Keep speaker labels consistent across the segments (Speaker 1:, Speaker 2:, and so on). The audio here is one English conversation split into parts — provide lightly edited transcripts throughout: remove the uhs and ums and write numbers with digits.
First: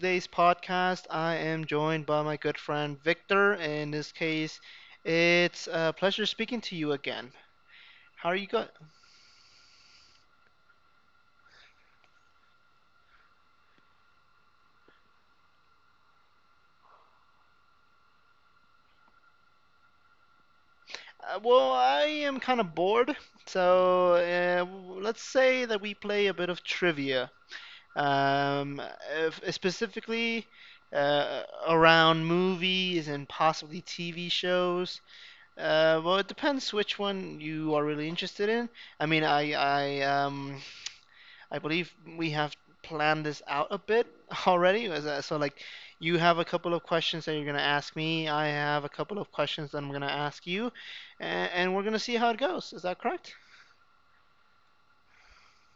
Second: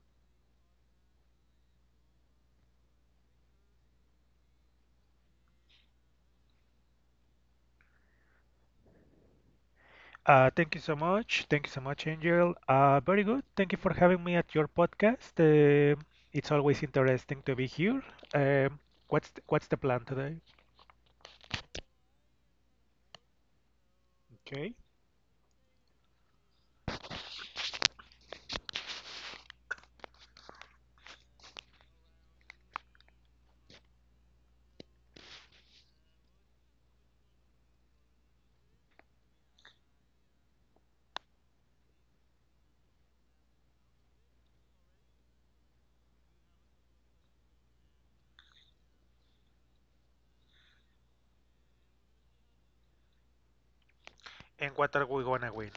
Speaker 1: today's podcast. I am joined by my good friend Victor. In this case, it's a pleasure speaking to you again. How are you going?
Speaker 2: Thank you so much. Thank you so much, Angel. Very good. Thank you for having me at your podcast. It's always interesting to be here. Um, what's the plan today?
Speaker 1: Well, I am kind of bored, so
Speaker 2: Okay.
Speaker 1: let's say that we play a bit of trivia. Um, if, specifically uh, around movies and possibly TV shows. Well, it depends which one you are really interested in. I mean, I I believe we have planned this out a bit already. So, like, you have a couple of questions that you're going to ask me. I have a couple of questions that I'm going to ask you. And we're going to see how it goes. Is that correct?
Speaker 2: And what are we gonna win?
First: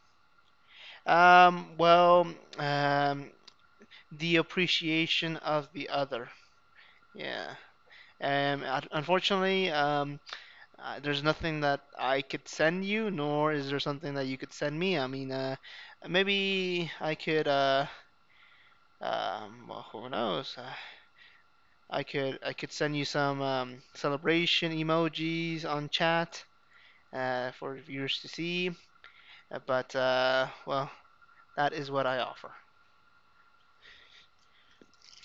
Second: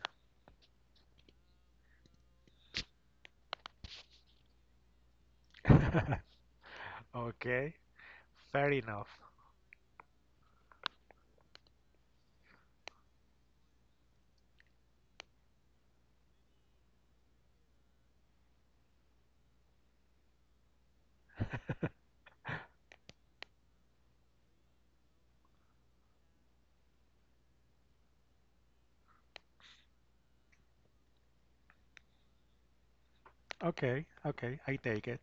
Speaker 1: Well, um, the appreciation of the other. Yeah.
Speaker 2: Okay, fair enough.
Speaker 1: Unfortunately, there's nothing that I could send you, nor is there something that you could send me. I mean, maybe I could, well, who knows? I could send you some celebration emojis on chat, for viewers to see. But well, that is what I offer.
Speaker 2: Okay, okay, I take it.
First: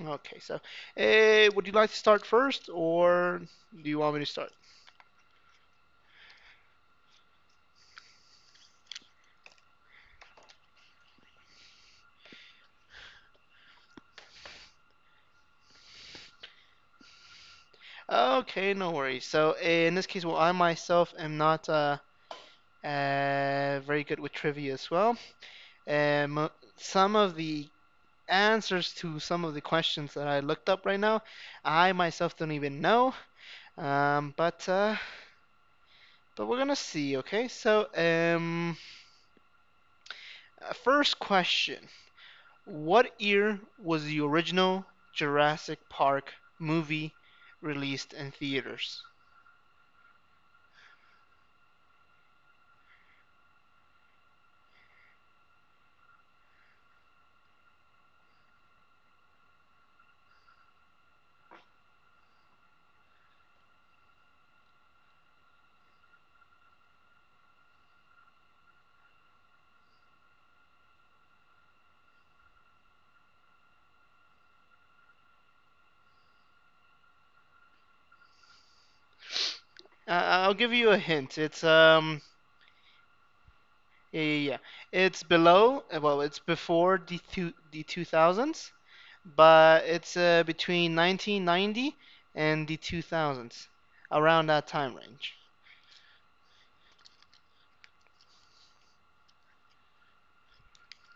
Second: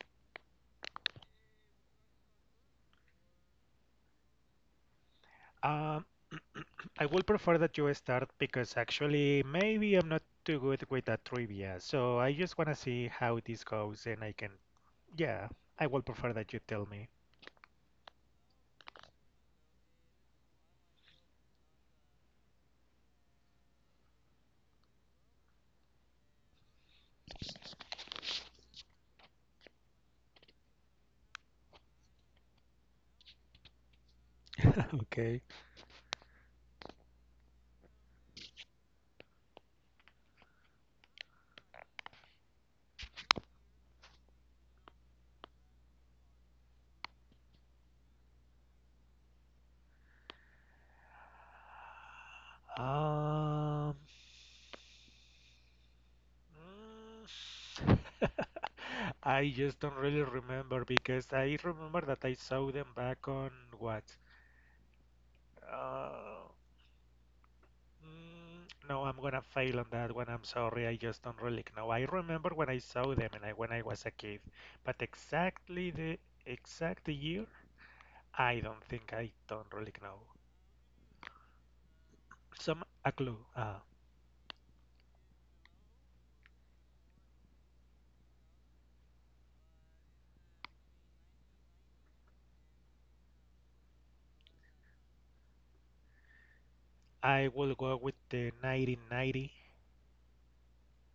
Speaker 1: Okay, so would you like to start first, or do you want me to start?
Speaker 2: Um, I will prefer that you start because actually maybe I'm not too good with that trivia, so I just wanna see how this goes and I can. Yeah, I will prefer that you tell me.
Speaker 1: Okay, no worries. So in this case, well, I myself am not very good with trivia as well. Um, some of the answers to some of the questions that I looked up right now, I myself don't even know. Um, but uh,
Speaker 2: Okay.
Speaker 1: But we're gonna see, okay? So, first question: what year was the original Jurassic Park movie released in theaters?
Speaker 2: Um, mm, I just don't really remember because I remember that I saw them back on what? Uh, no, I'm gonna fail on that one. I'm sorry. I just don't really know. I remember when I saw them and when I was a kid, but exactly the exact year, I don't really know.
Speaker 1: I'll give you a hint. It's
Speaker 2: Some a clue.
Speaker 1: Yeah, yeah, yeah. It's below. Well, it's before the two thousands, but it's between 1990 and the two thousands, around that time range.
Speaker 2: I will go with the 1990.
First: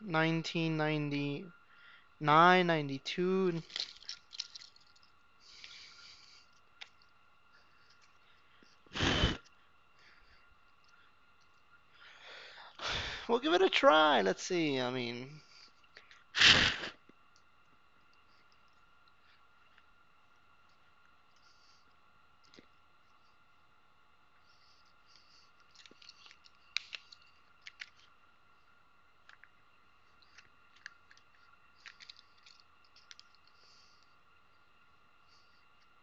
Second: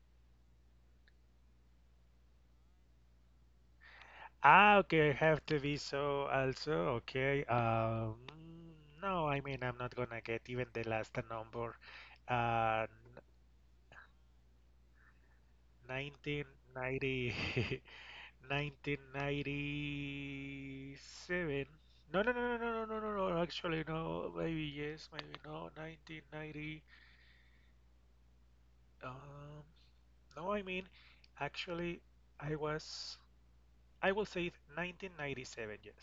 Speaker 1: 1999, 92.
Speaker 2: Ah, okay, I have to be so also, okay. No, I mean, I'm not gonna get even the last number. Uh, n-
Speaker 1: We'll give it a try. Let's see. I mean,
Speaker 2: 1990, 1997. No, no, no, no, no, no, no, no, no, actually, no, maybe yes, maybe no, 1990. Um, no, I mean, actually, I was, I will say it 1997, yes.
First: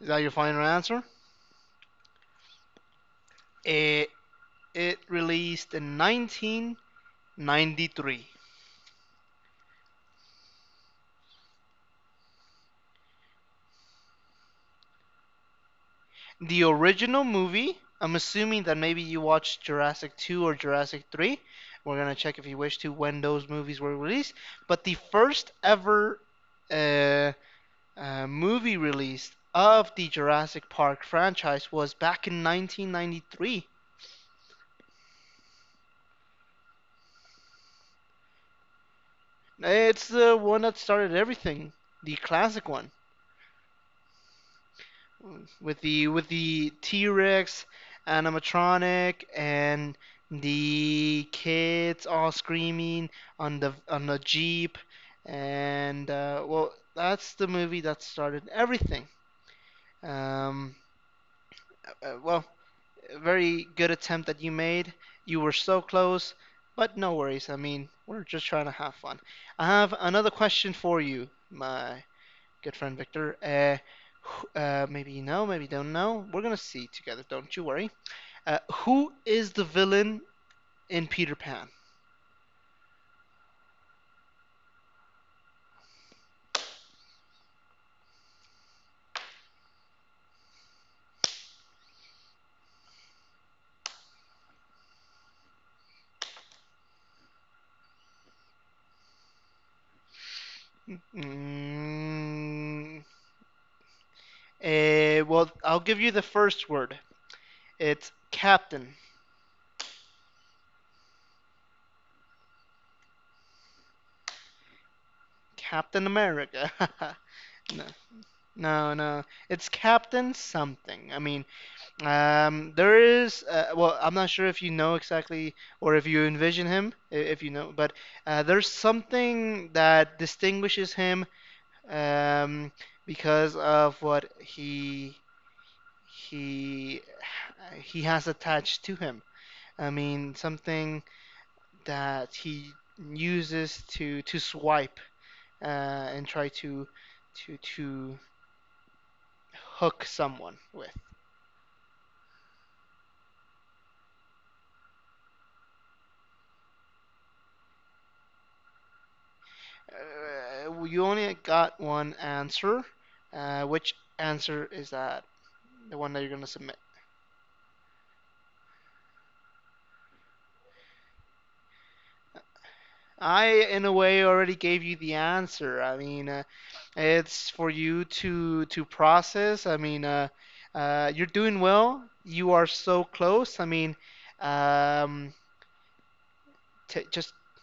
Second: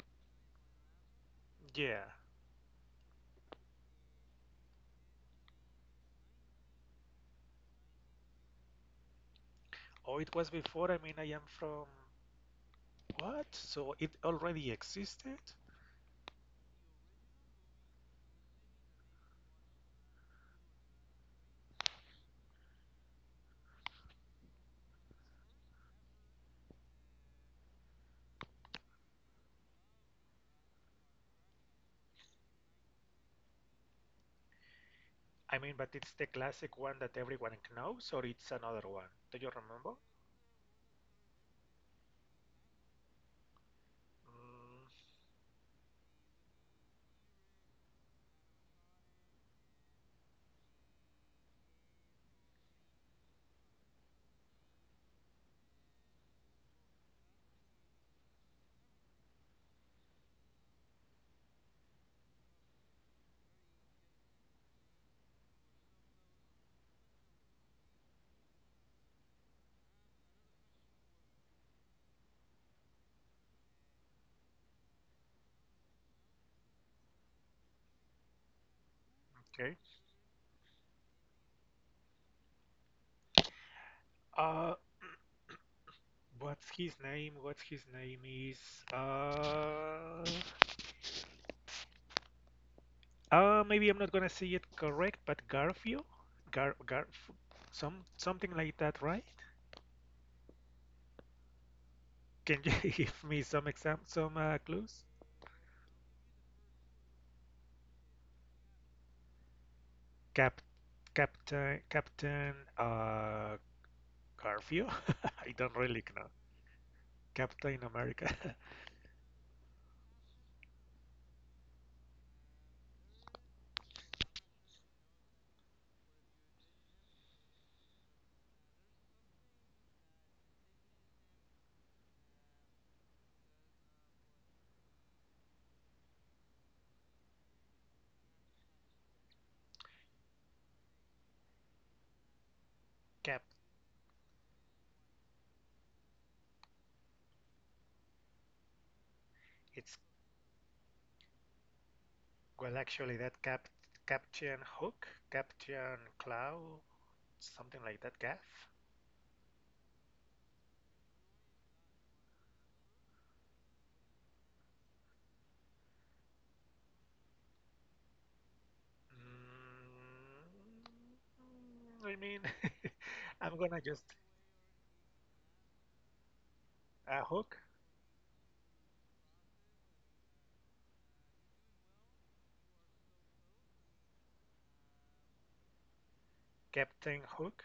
Speaker 1: is that your final answer?
Speaker 2: Yeah.
Speaker 1: It, it released in 1993.
Speaker 2: Oh, it was before. I mean, I am from what? So it already existed?
Speaker 1: The original movie, I'm assuming that maybe you watched Jurassic 2 or Jurassic 3. We're going to check if you wish to when those movies were released. But the first ever uh, movie released of the Jurassic Park franchise was back in 1993.
Speaker 2: I mean, but it's the classic one that everyone knows, or it's another one? Do you remember?
Speaker 1: It's the one that started everything, the classic one.
Speaker 2: Mm,
Speaker 1: With the T-Rex animatronic and the kids all screaming on the jeep. And well, that's the movie that started everything. um, well, very good attempt that you made. You were so close, but no worries. I mean, we're just trying to have fun. I have another question for you, my good friend Victor. Maybe you know, maybe you don't know. We're gonna see together. Don't you worry. Who is the
Speaker 2: okay.
Speaker 1: villain in Peter Pan?
Speaker 2: Uh, what's his name? What's his name is? Uh, Maybe I'm not gonna say it correct, but Garfield, Gar, some something like that, right? Can you
Speaker 1: Mm,
Speaker 2: give me some exam, some clues?
Speaker 1: well, I'll give you the first word. It's Captain.
Speaker 2: Cap, Captain, Garfield. I don't really
Speaker 1: Captain
Speaker 2: know.
Speaker 1: America.
Speaker 2: Captain
Speaker 1: No,
Speaker 2: America.
Speaker 1: no, no. It's Captain something. I mean, there is. Well, I'm not sure if you know exactly or if you envision him, if you know, but there's something that distinguishes him, um, because of what he he has attached to him. I mean, something that he
Speaker 2: Cap,
Speaker 1: uses to swipe, uh, and try to
Speaker 2: it's
Speaker 1: hook someone with.
Speaker 2: well actually that Cap, Captain Hook, Captain Clow, something like that. Gaff.
Speaker 1: You only got one answer. Which answer is that? The one that you're gonna submit.
Speaker 2: Mm, I mean,
Speaker 1: I,
Speaker 2: I'm gonna
Speaker 1: in a
Speaker 2: just
Speaker 1: way, already gave you the answer. I mean,
Speaker 2: a
Speaker 1: it's
Speaker 2: Hook,
Speaker 1: for you to process. I mean, you're doing well. You are so close. I mean, um, t
Speaker 2: Captain
Speaker 1: just
Speaker 2: Hook.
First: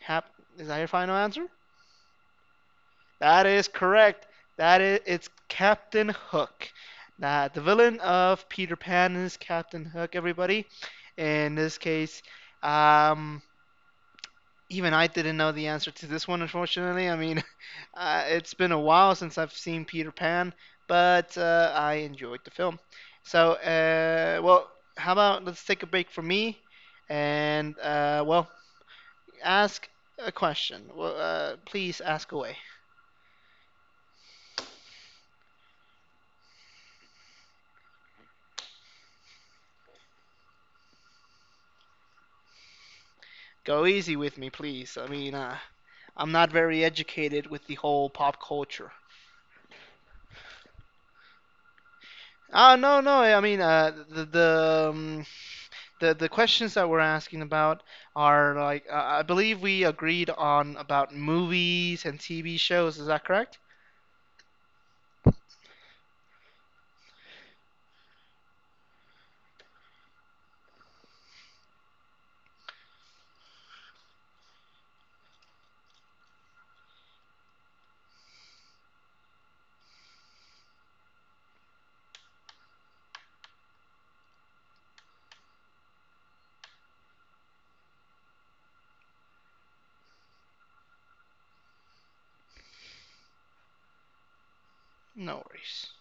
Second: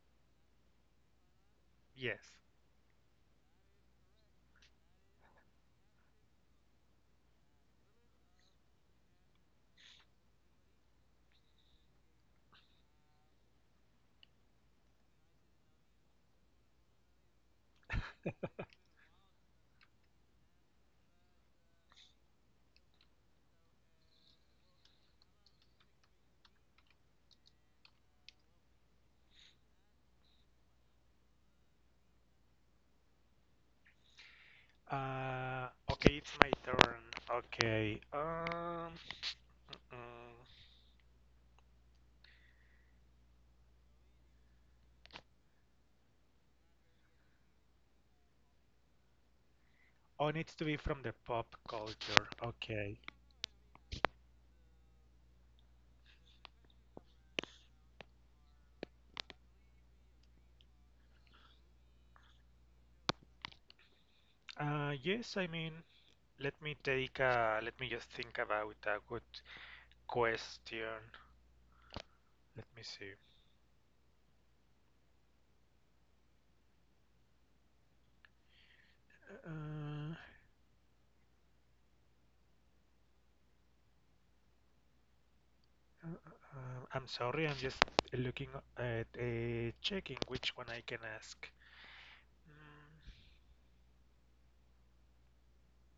Speaker 1: have. Is that your final answer?
Speaker 2: Yes.
Speaker 1: That is correct. That is, it's Captain Hook. That the villain of Peter Pan is Captain Hook, everybody. In this case, um, even I didn't know the answer to this one, unfortunately. I mean, it's been a while since I've seen Peter Pan, but I enjoyed the film. So, well, how about let's take a break for me and, well, ask a question. Well, please ask away.
Speaker 2: Okay, it's my turn. Okay. Mm-mm.
Speaker 1: Go easy with me, please. I mean, I'm not very educated with the whole pop culture.
Speaker 2: Oh, it needs to be from the pop culture.
Speaker 1: Oh,
Speaker 2: Okay.
Speaker 1: no, no. I mean, the questions that we're asking about are like, I believe we agreed on about movies and TV shows. Is that correct?
Speaker 2: Yes, I mean, let me take. Let me just think about a good question. Let me see. Uh, uh, uh, I'm sorry, I'm just looking at checking which one I can ask. Mm,
Speaker 1: No worries.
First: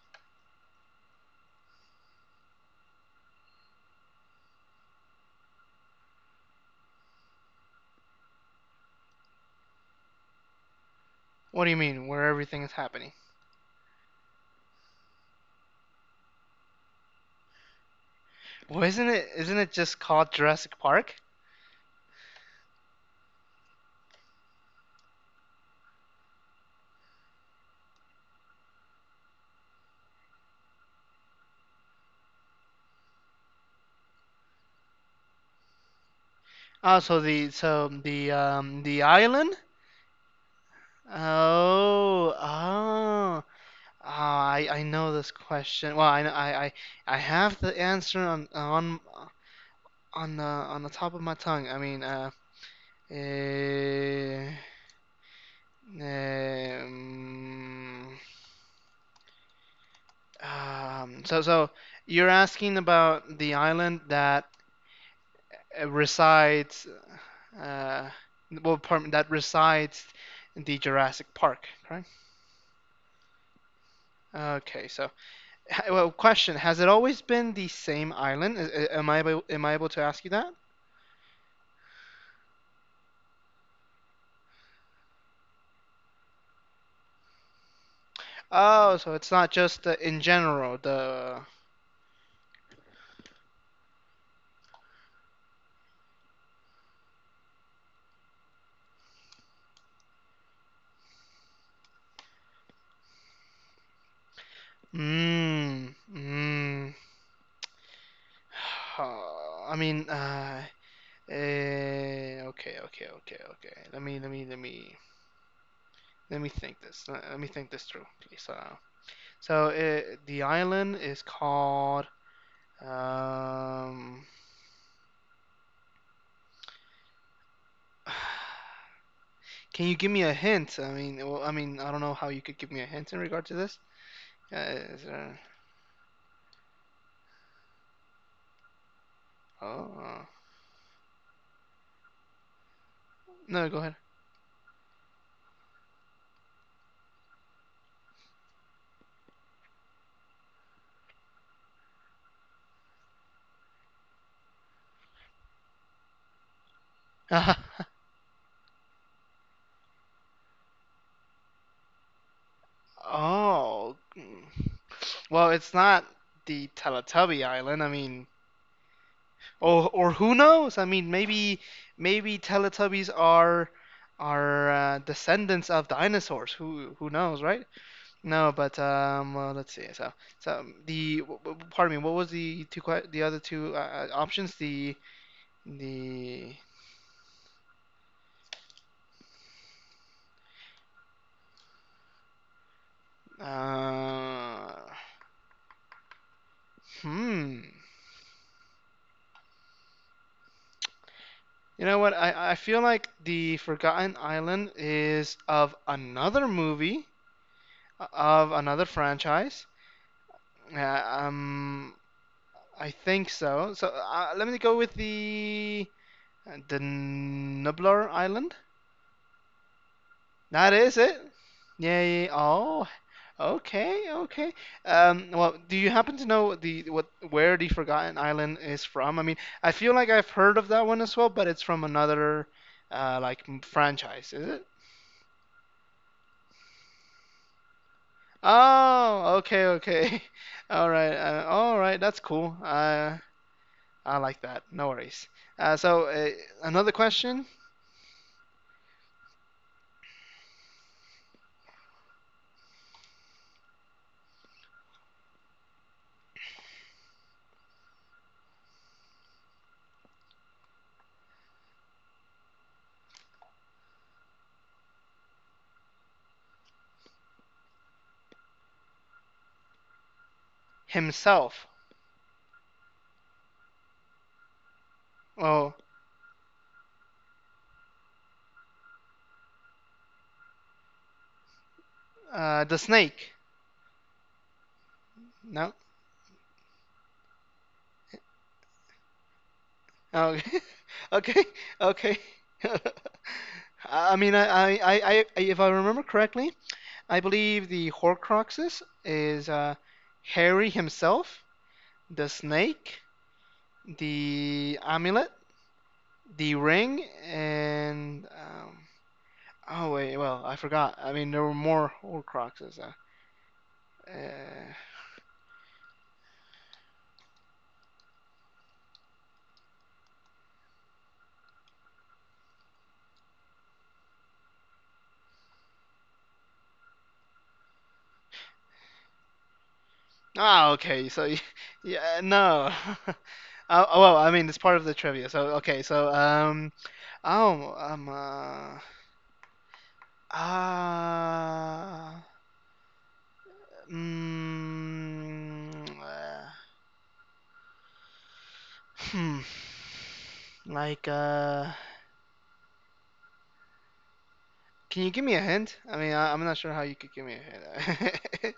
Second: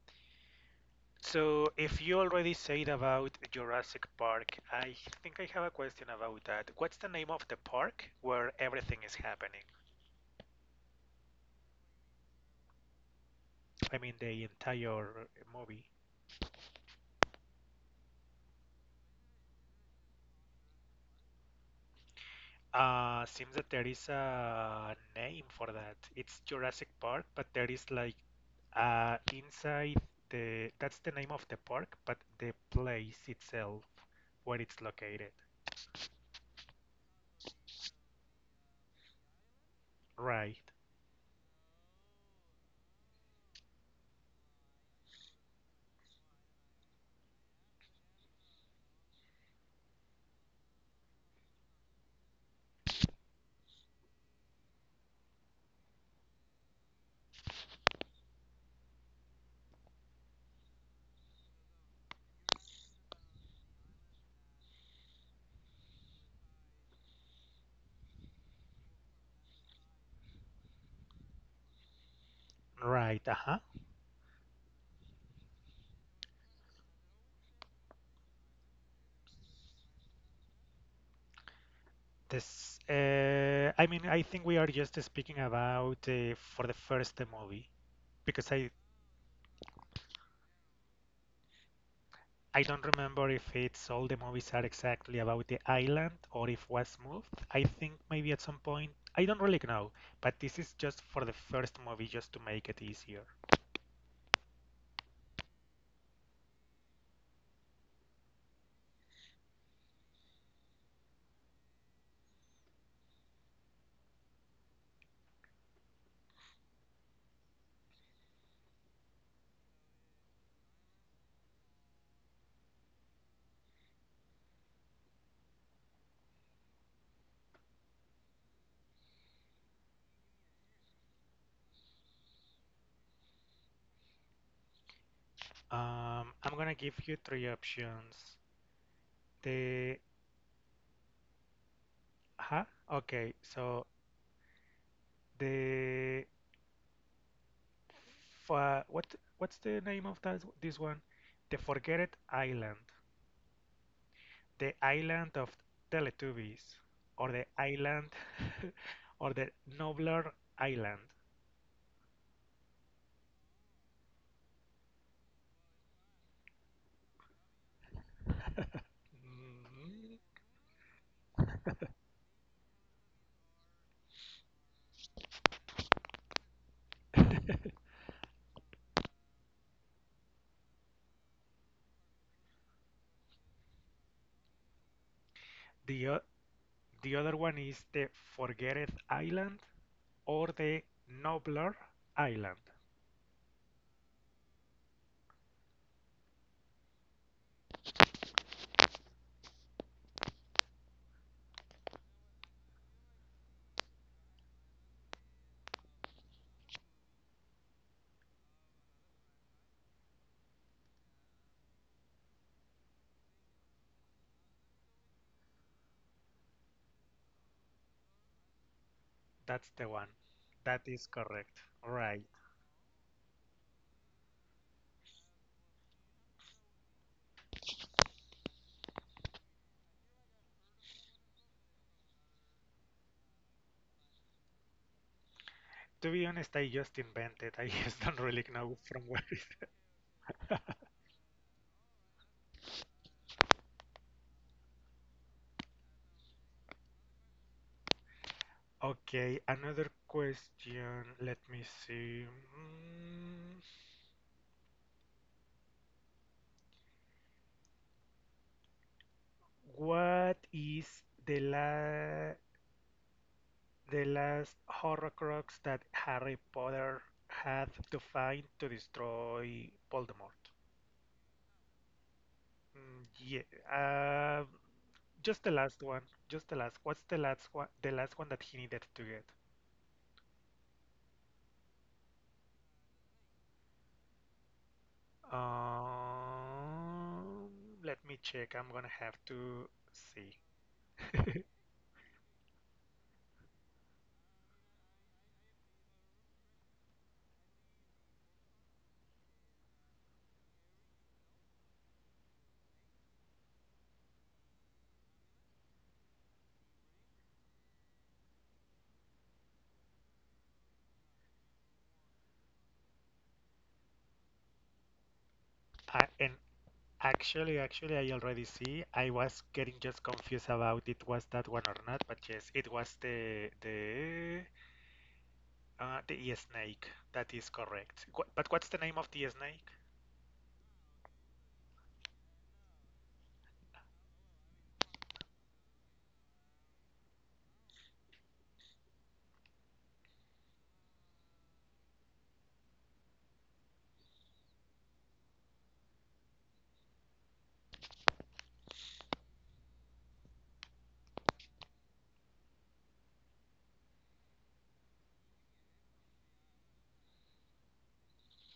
Speaker 2: So, if you already said about Jurassic Park, I have a question about that. What's the name of the park where everything is happening?
Speaker 1: What do you mean where everything is happening?
Speaker 2: I mean, the entire movie.
Speaker 1: Well, isn't it just called Jurassic Park?
Speaker 2: Seems that there is a name for that. It's Jurassic Park, but there is like, uh, inside that's the name of the park, but the place itself where it's located.
Speaker 1: Oh, so the island?
Speaker 2: Right,
Speaker 1: Oh, oh. Oh, I know this question. Well, I have the answer on the top of my tongue. I mean, eh, Um, so you're asking about the island that resides, uh, well, that resides in the Jurassic Park, right?
Speaker 2: right, uh-huh.
Speaker 1: Okay, so, well, question: has it always been the same island? Am I able to ask you that?
Speaker 2: This, I mean, I think we are just speaking about for the first movie because
Speaker 1: Oh, so it's not just in general the.
Speaker 2: I don't remember if it's all the movies are exactly about the island or if was moved. I think maybe at some point I don't really know, but this is just for the first movie just to make it easier.
Speaker 1: Mm, mm. I mean, Uh, okay, okay, okay, okay. Let me think this. Let me think this through, please. So the island is called. Um, can you give me a hint? I mean, well, I mean, I don't know how you could give me a hint in regard to this. Uh, is there,
Speaker 2: I'm gonna give you three options.
Speaker 1: oh,
Speaker 2: The huh? Okay,
Speaker 1: no, go
Speaker 2: so the fa- what's the name of that this one? The Forgotten Island, the island of Teletubbies, or the
Speaker 1: ahead.
Speaker 2: island, or the Nobler Island.
Speaker 1: Oh, mm. Well, it's not the Teletubby Island. I mean. Or
Speaker 2: Mm.
Speaker 1: who knows? I mean, maybe Teletubbies are descendants of dinosaurs. Who knows, right? No, but well, let's see. So, pardon me. What was the other two options?
Speaker 2: The o-
Speaker 1: The
Speaker 2: the other one is the Forgotten Island or the Nobler Island.
Speaker 1: uh, hmm. You know what? I feel like the Forgotten Island is of another movie, of another franchise. Yeah, I think so. So let me go with the Nublar Island.
Speaker 2: That's the one.
Speaker 1: That
Speaker 2: That
Speaker 1: is
Speaker 2: is
Speaker 1: it.
Speaker 2: correct.
Speaker 1: Yeah,
Speaker 2: Right.
Speaker 1: yeah. Yeah. Oh, okay, okay. Well, do you happen to know the what where the Forgotten Island is from? I mean, I feel like I've heard of that one as well, but it's from another, like franchise, is it?
Speaker 2: To be honest, I just invented. I just don't really know from where
Speaker 1: Oh,
Speaker 2: it.
Speaker 1: okay, okay. All right, all right. That's cool. I like that. No worries. So another question.
Speaker 2: Okay, another question. Let me see. Mm, What is the la the last Horcrux that Harry Potter had to find to destroy Voldemort?
Speaker 1: Himself.
Speaker 2: Mm, yeah. Uh, just the
Speaker 1: Oh,
Speaker 2: last one. Just the last. What's the last one? The last one that he needed to get?
Speaker 1: the snake. No.
Speaker 2: Um, Let me check. I'm gonna have to see.
Speaker 1: Oh, okay. Okay. I I mean, if I remember correctly, I believe the Horcruxes is, Harry himself, the snake, the amulet, the ring, and, oh wait, well, I forgot. I mean, there were more Horcruxes. Uh,
Speaker 2: And actually, I already see. I was getting just confused about it was that one or not, but yes, it was the snake. That is correct. What, but what's the name of the snake?
Speaker 1: Ah, okay. So, yeah, no. Oh, well, I mean, it's part of the trivia. So, okay. So, oh, ah, mm, uh, hmm. Like, can you give me a hint? I mean, I'm not sure how you could give me a hint.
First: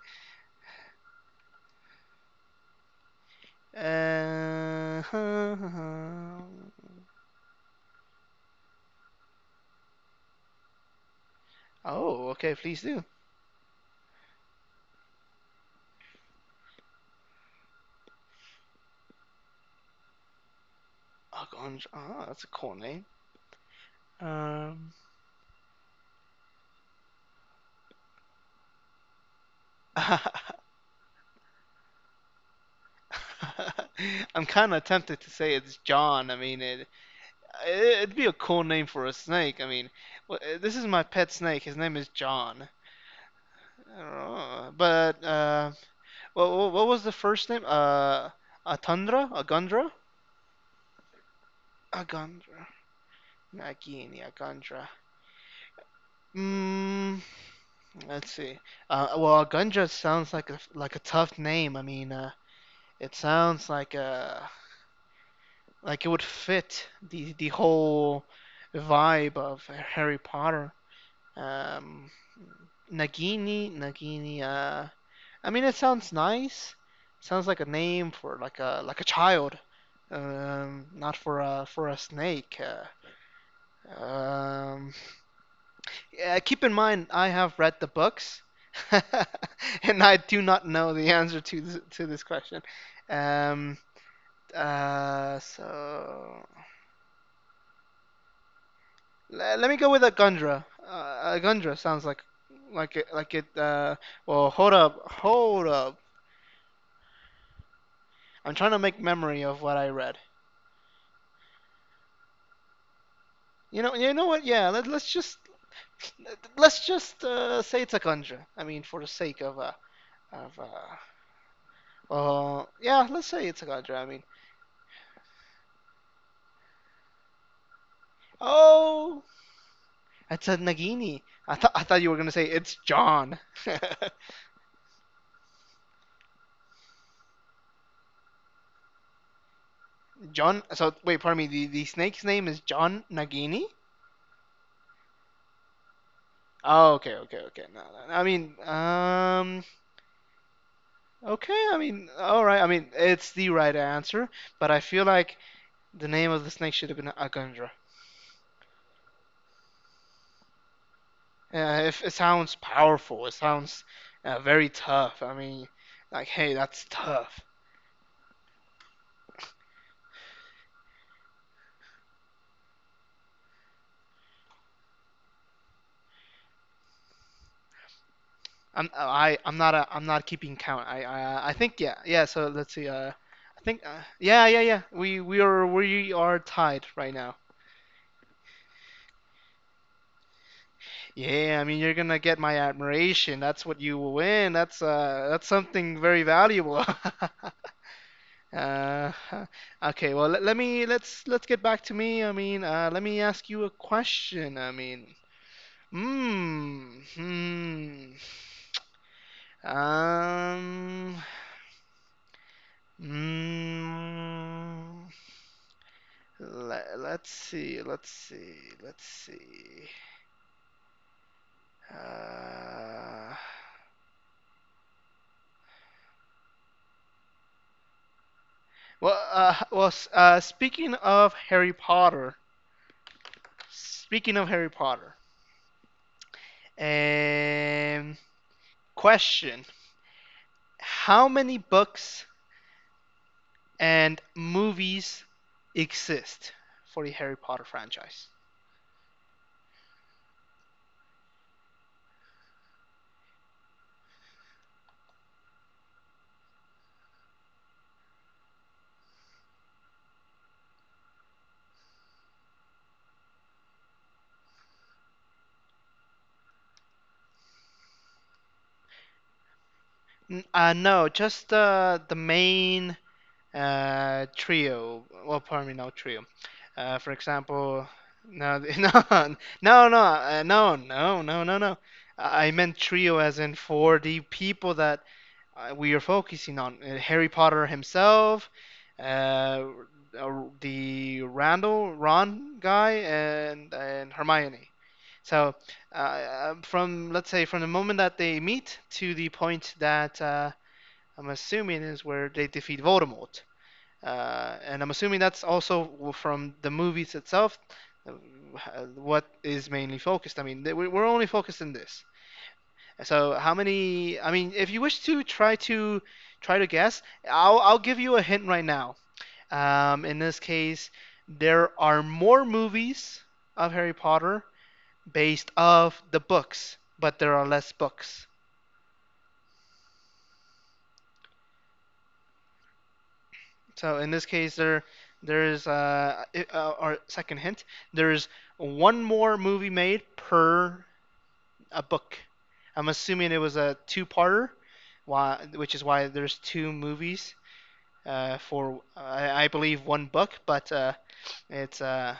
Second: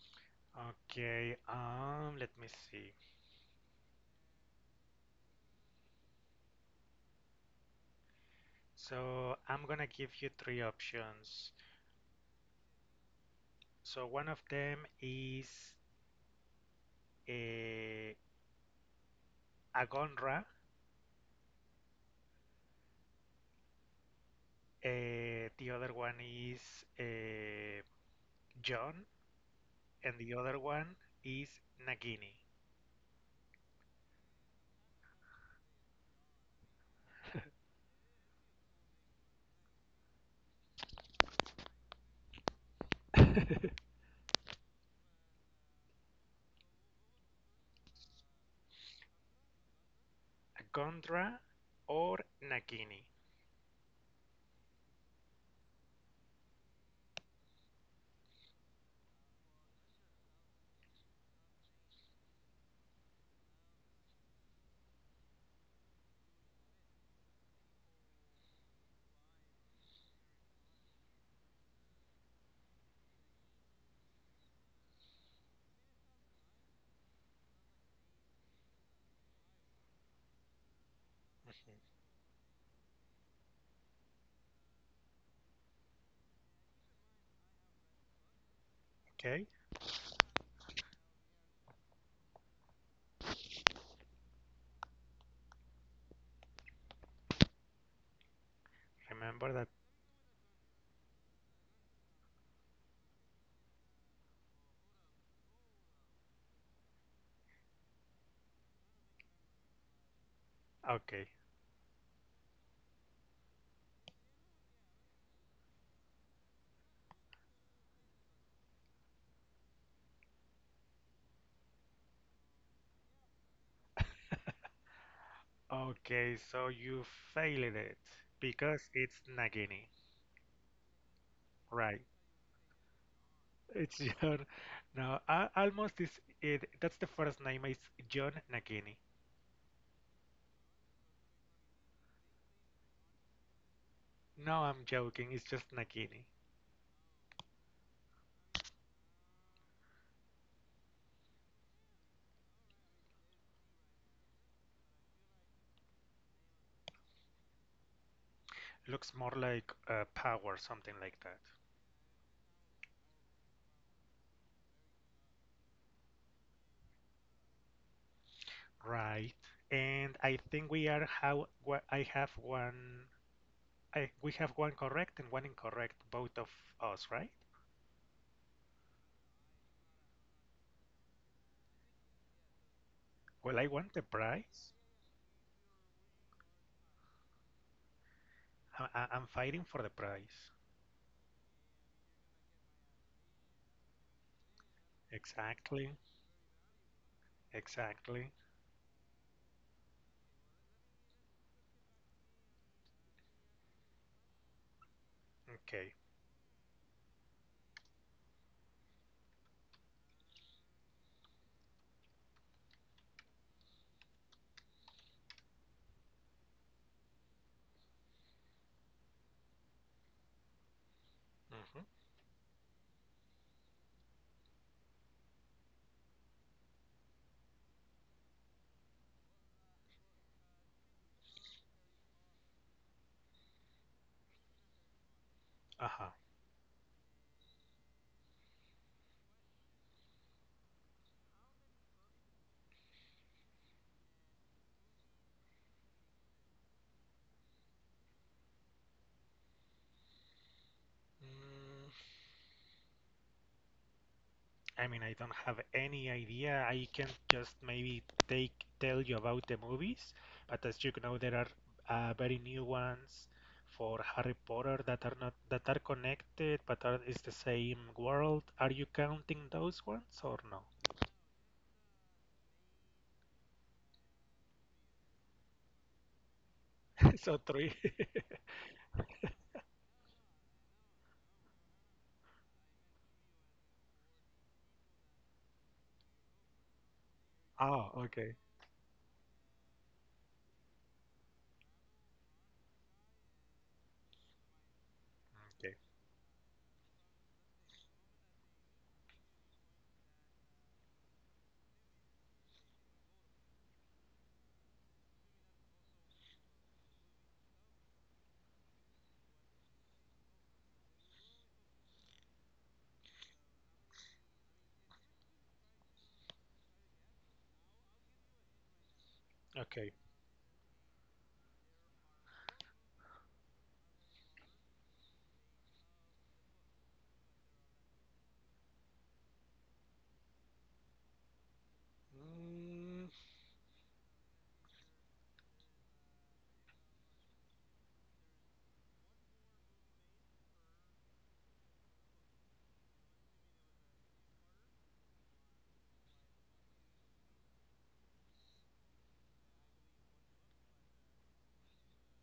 Speaker 2: Okay. Let me see.
Speaker 1: uh,
Speaker 2: So I'm gonna give you three options.
Speaker 1: oh, okay. Please do.
Speaker 2: So one of them is a Agonra.
Speaker 1: Argonj. Ah, that's a cool name. Um.
Speaker 2: The other one is uh, John, and the other one is Nagini.
Speaker 1: I'm kind of tempted to say it's John. I mean, it'd be a cool name for a snake. I mean, this is my pet snake. His name is John. I don't know. But what was the first name? Atundra? Agundra?
Speaker 2: Agondra or
Speaker 1: Agundra.
Speaker 2: Nagini.
Speaker 1: Nagini Agundra. Mm, let's see. Well, Agundra sounds like a tough name. I mean, it sounds like it would fit the whole vibe of Harry Potter. Um, Nagini. I mean, it sounds nice. Sounds like a name for a child, not for a
Speaker 2: Mhm.
Speaker 1: for a snake. Um, yeah, keep in mind, I have read the books,
Speaker 2: Okay,
Speaker 1: and I do not know the answer to this question. Um, so
Speaker 2: remember
Speaker 1: Let
Speaker 2: that.
Speaker 1: me go with a Gundra. A Gundra sounds like it like it. Well, hold up, hold up. I'm trying to make memory of what I read.
Speaker 2: Okay,
Speaker 1: You know what? Yeah, let's just say it's a Gundra. I mean, for the sake of of uh, yeah, let's say it's a Gundra. I mean,
Speaker 2: okay, so you failed it because it's
Speaker 1: oh,
Speaker 2: Nagini,
Speaker 1: it's a Nagini. I thought
Speaker 2: right?
Speaker 1: you were gonna say it's John.
Speaker 2: It's John. No, I, almost is it. That's the first name. It's John Nagini.
Speaker 1: John. So wait, pardon me. The snake's name is John Nagini.
Speaker 2: No, I'm joking. It's just Nagini.
Speaker 1: Oh, okay, okay, okay. No, no, no. I mean, okay. I mean, all right. I mean, it's the right answer, but I feel like the name of the snake should have been Agundra.
Speaker 2: Looks more like power, something like that.
Speaker 1: If it sounds powerful, it sounds very tough. I mean, like, hey, that's tough.
Speaker 2: Right. And I think we are how wha- I have one I we have one correct and one incorrect, both of us, right?
Speaker 1: I'm not keeping count. I think, yeah, yeah. So let's see.
Speaker 2: Well,
Speaker 1: I
Speaker 2: I
Speaker 1: think,
Speaker 2: want the
Speaker 1: yeah, yeah,
Speaker 2: prize.
Speaker 1: yeah. We are tied right now.
Speaker 2: I'm fighting for the prize.
Speaker 1: Yeah, I mean you're gonna get my admiration. That's what you will win. That's
Speaker 2: Exactly.
Speaker 1: something very valuable.
Speaker 2: Exactly.
Speaker 1: Uh, okay, let's get back to me. I mean, let me ask you a question. I mean,
Speaker 2: Okay.
Speaker 1: mm, hmm, um, mm, let's see, let's see.
Speaker 2: Mm-hmm.
Speaker 1: Uh, speaking of Harry Potter. Speaking of Harry Potter,
Speaker 2: Uh-huh.
Speaker 1: um, question: How many books and movies exist for the Harry Potter franchise?
Speaker 2: Mm, I mean, I don't have any idea. I can just maybe take tell you about the movies, but as you know, there are very new ones for Harry Potter that are not that are connected, but are is the same world. Are you counting those ones or no?
Speaker 1: No, just the main trio. Well, pardon me, no trio. For
Speaker 2: So three.
Speaker 1: example, no, no, no. I meant trio as in for the people that we are focusing on, Harry Potter
Speaker 2: Ah, okay.
Speaker 1: himself, uh, the Randall Ron guy, and Hermione. So,
Speaker 2: Okay.
Speaker 1: from, let's say, from the moment that they meet to the point that, I'm assuming, is where they defeat Voldemort, and I'm assuming that's also from the movies itself. uh, What is mainly focused? I mean, we're only focused in this. So how many? I mean, if you wish to try to guess, I'll give you a hint right now.
Speaker 2: Okay.
Speaker 1: In this case, there are more movies of Harry Potter based off the books, but there are less books.
Speaker 2: Mm,
Speaker 1: So in this case, our second hint. There's one more movie made per a book. I'm assuming it was a two-parter, which is why there's two movies for I believe one book, but it's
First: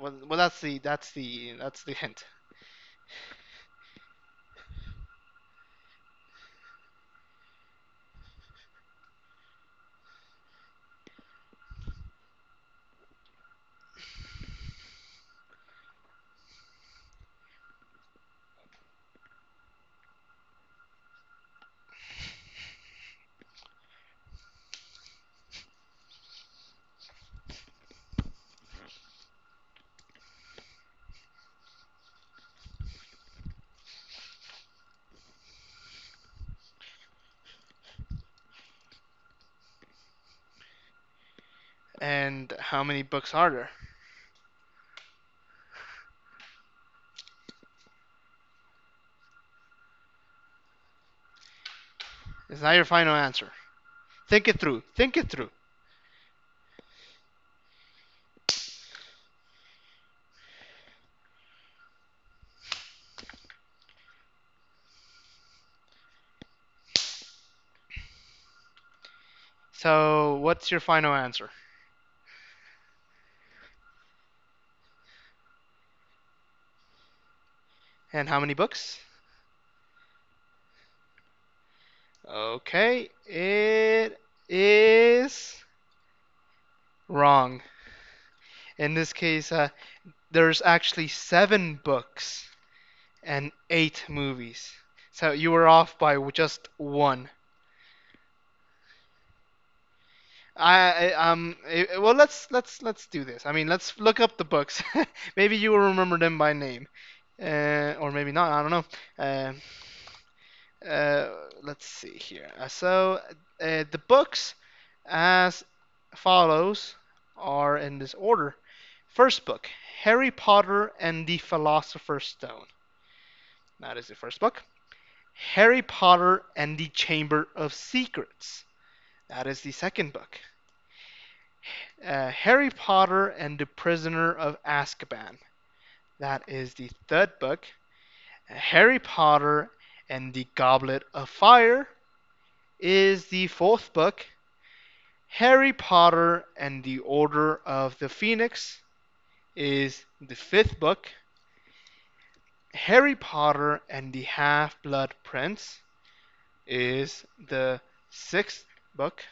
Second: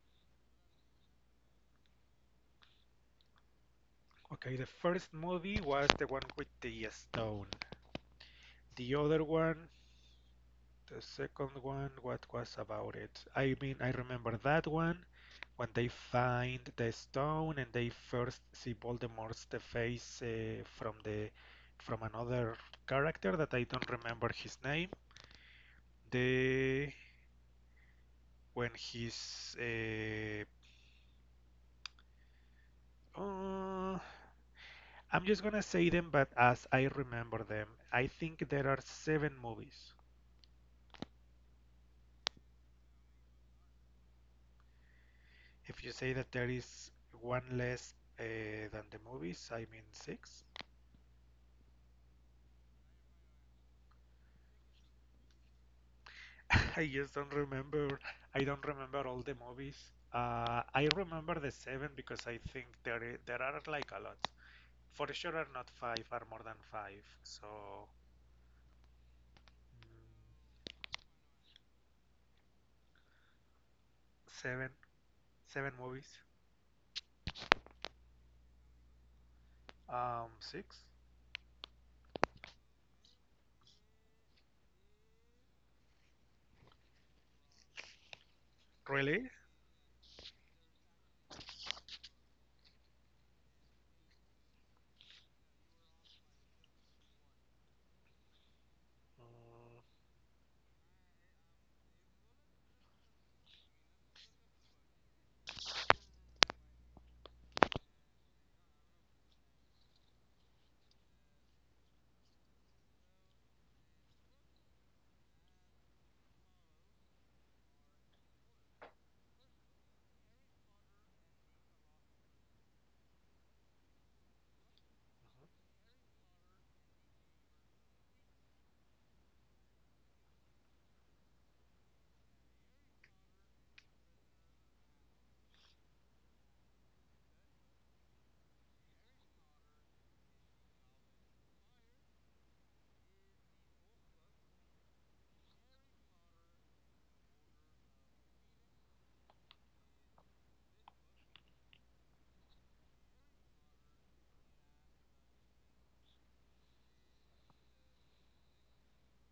Speaker 1: well, well that's the that's the that's the hint.
Speaker 2: okay, the first movie was the one with the stone. The other one, the second one, what was about it? I mean, I remember that one when they find the stone and they first see Voldemort's the face from the from another character that I don't remember his name. The when he's uh, I'm just gonna say them, but as I remember them, I think there are seven movies.
Speaker 1: And how many books are there?
Speaker 2: If you say that there is one less uh, than the movies, I mean six.
Speaker 1: Is that your final answer? Think it through. Think it through.
Speaker 2: I just don't remember. I don't remember all the movies. I remember the seven because I think there are like a lot. For sure, are not five, are more than five. So
Speaker 1: So what's
Speaker 2: mm,
Speaker 1: your final answer?
Speaker 2: seven, seven movies.
Speaker 1: And how many books?
Speaker 2: Six.
Speaker 1: Okay, it is wrong. In this
Speaker 2: Really?
Speaker 1: case, there's actually seven books and eight movies. So you were off by just one.
Speaker 2: Mm,
Speaker 1: Well, let's do this. I mean, let's look up the books. Maybe you will remember them by name. Or maybe not, I don't know. Uh, uh, let's see here. So the books as follows are in this order. First book, Harry Potter and the Philosopher's Stone. That is the first book. Harry Potter and the Chamber of Secrets. That is the second book. Harry Potter and the Prisoner of Azkaban. That is the third book. Harry Potter and the Goblet of Fire is the fourth book. Harry Potter and the Order of the Phoenix is the fifth book. Harry Potter and the Half Blood Prince is the sixth book.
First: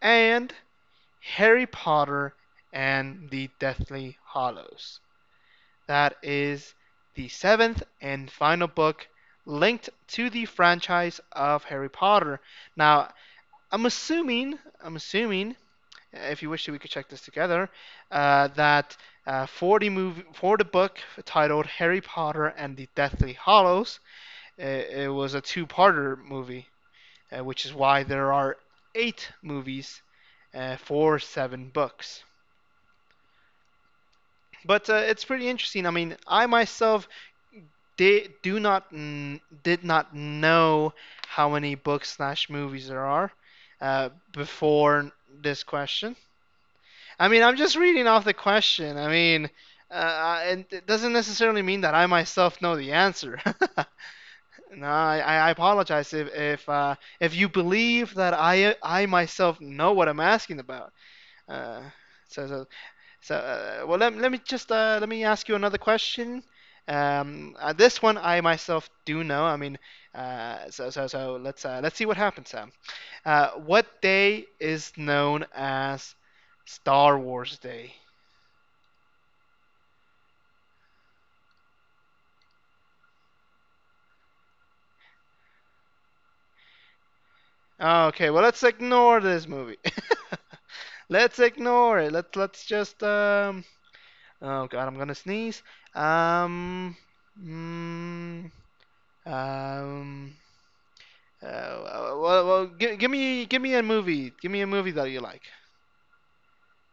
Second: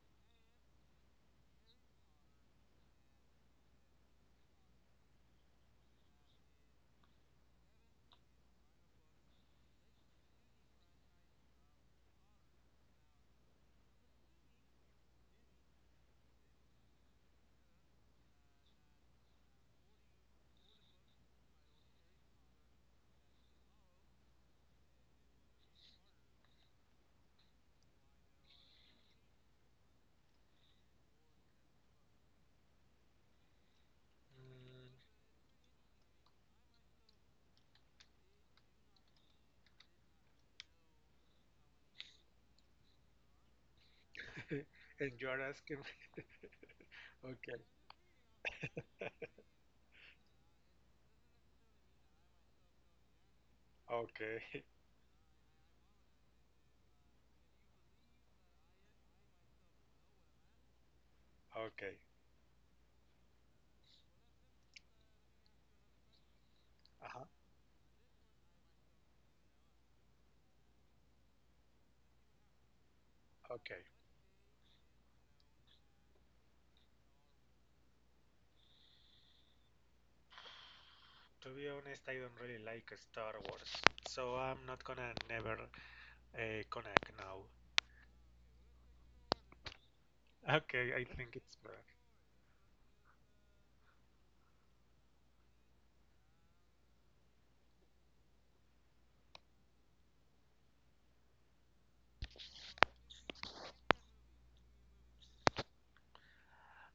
Speaker 1: And Harry Potter and the Deathly Hallows. That is the seventh and final book linked to the franchise of Harry Potter. Now, I'm assuming, if you wish, we could check this together, that for the movie, for the book titled Harry Potter and the Deathly Hallows, it was a two-parter movie, which is why there are eight movies for seven books.
Speaker 2: mm.
Speaker 1: But it's pretty interesting. I mean, I myself they do not n- did not know how many books slash movies there are
Speaker 2: And
Speaker 1: before
Speaker 2: you are
Speaker 1: this
Speaker 2: asking me?
Speaker 1: question. I mean, I'm
Speaker 2: Okay,
Speaker 1: just reading off the question. I mean, and it doesn't necessarily mean that I myself know the answer.
Speaker 2: okay,
Speaker 1: No, I apologize if if you believe that I myself know what I'm asking about. Uh,
Speaker 2: okay.
Speaker 1: so, so so, let me just let me ask you another question.
Speaker 2: Uh-huh,
Speaker 1: This one I myself do know. I mean, let's, let's see what happens, Sam.
Speaker 2: okay.
Speaker 1: What day is known as Star Wars Day?
Speaker 2: To be honest, I don't really like Star Wars, so I'm not gonna never connect now.
Speaker 1: Okay, well, let's ignore this movie.
Speaker 2: Okay, I think
Speaker 1: Let's
Speaker 2: it's Brack.
Speaker 1: ignore it. Let's just Oh God, I'm gonna sneeze. Um. Mm, um. Well, give me a movie. Give me a movie that you like.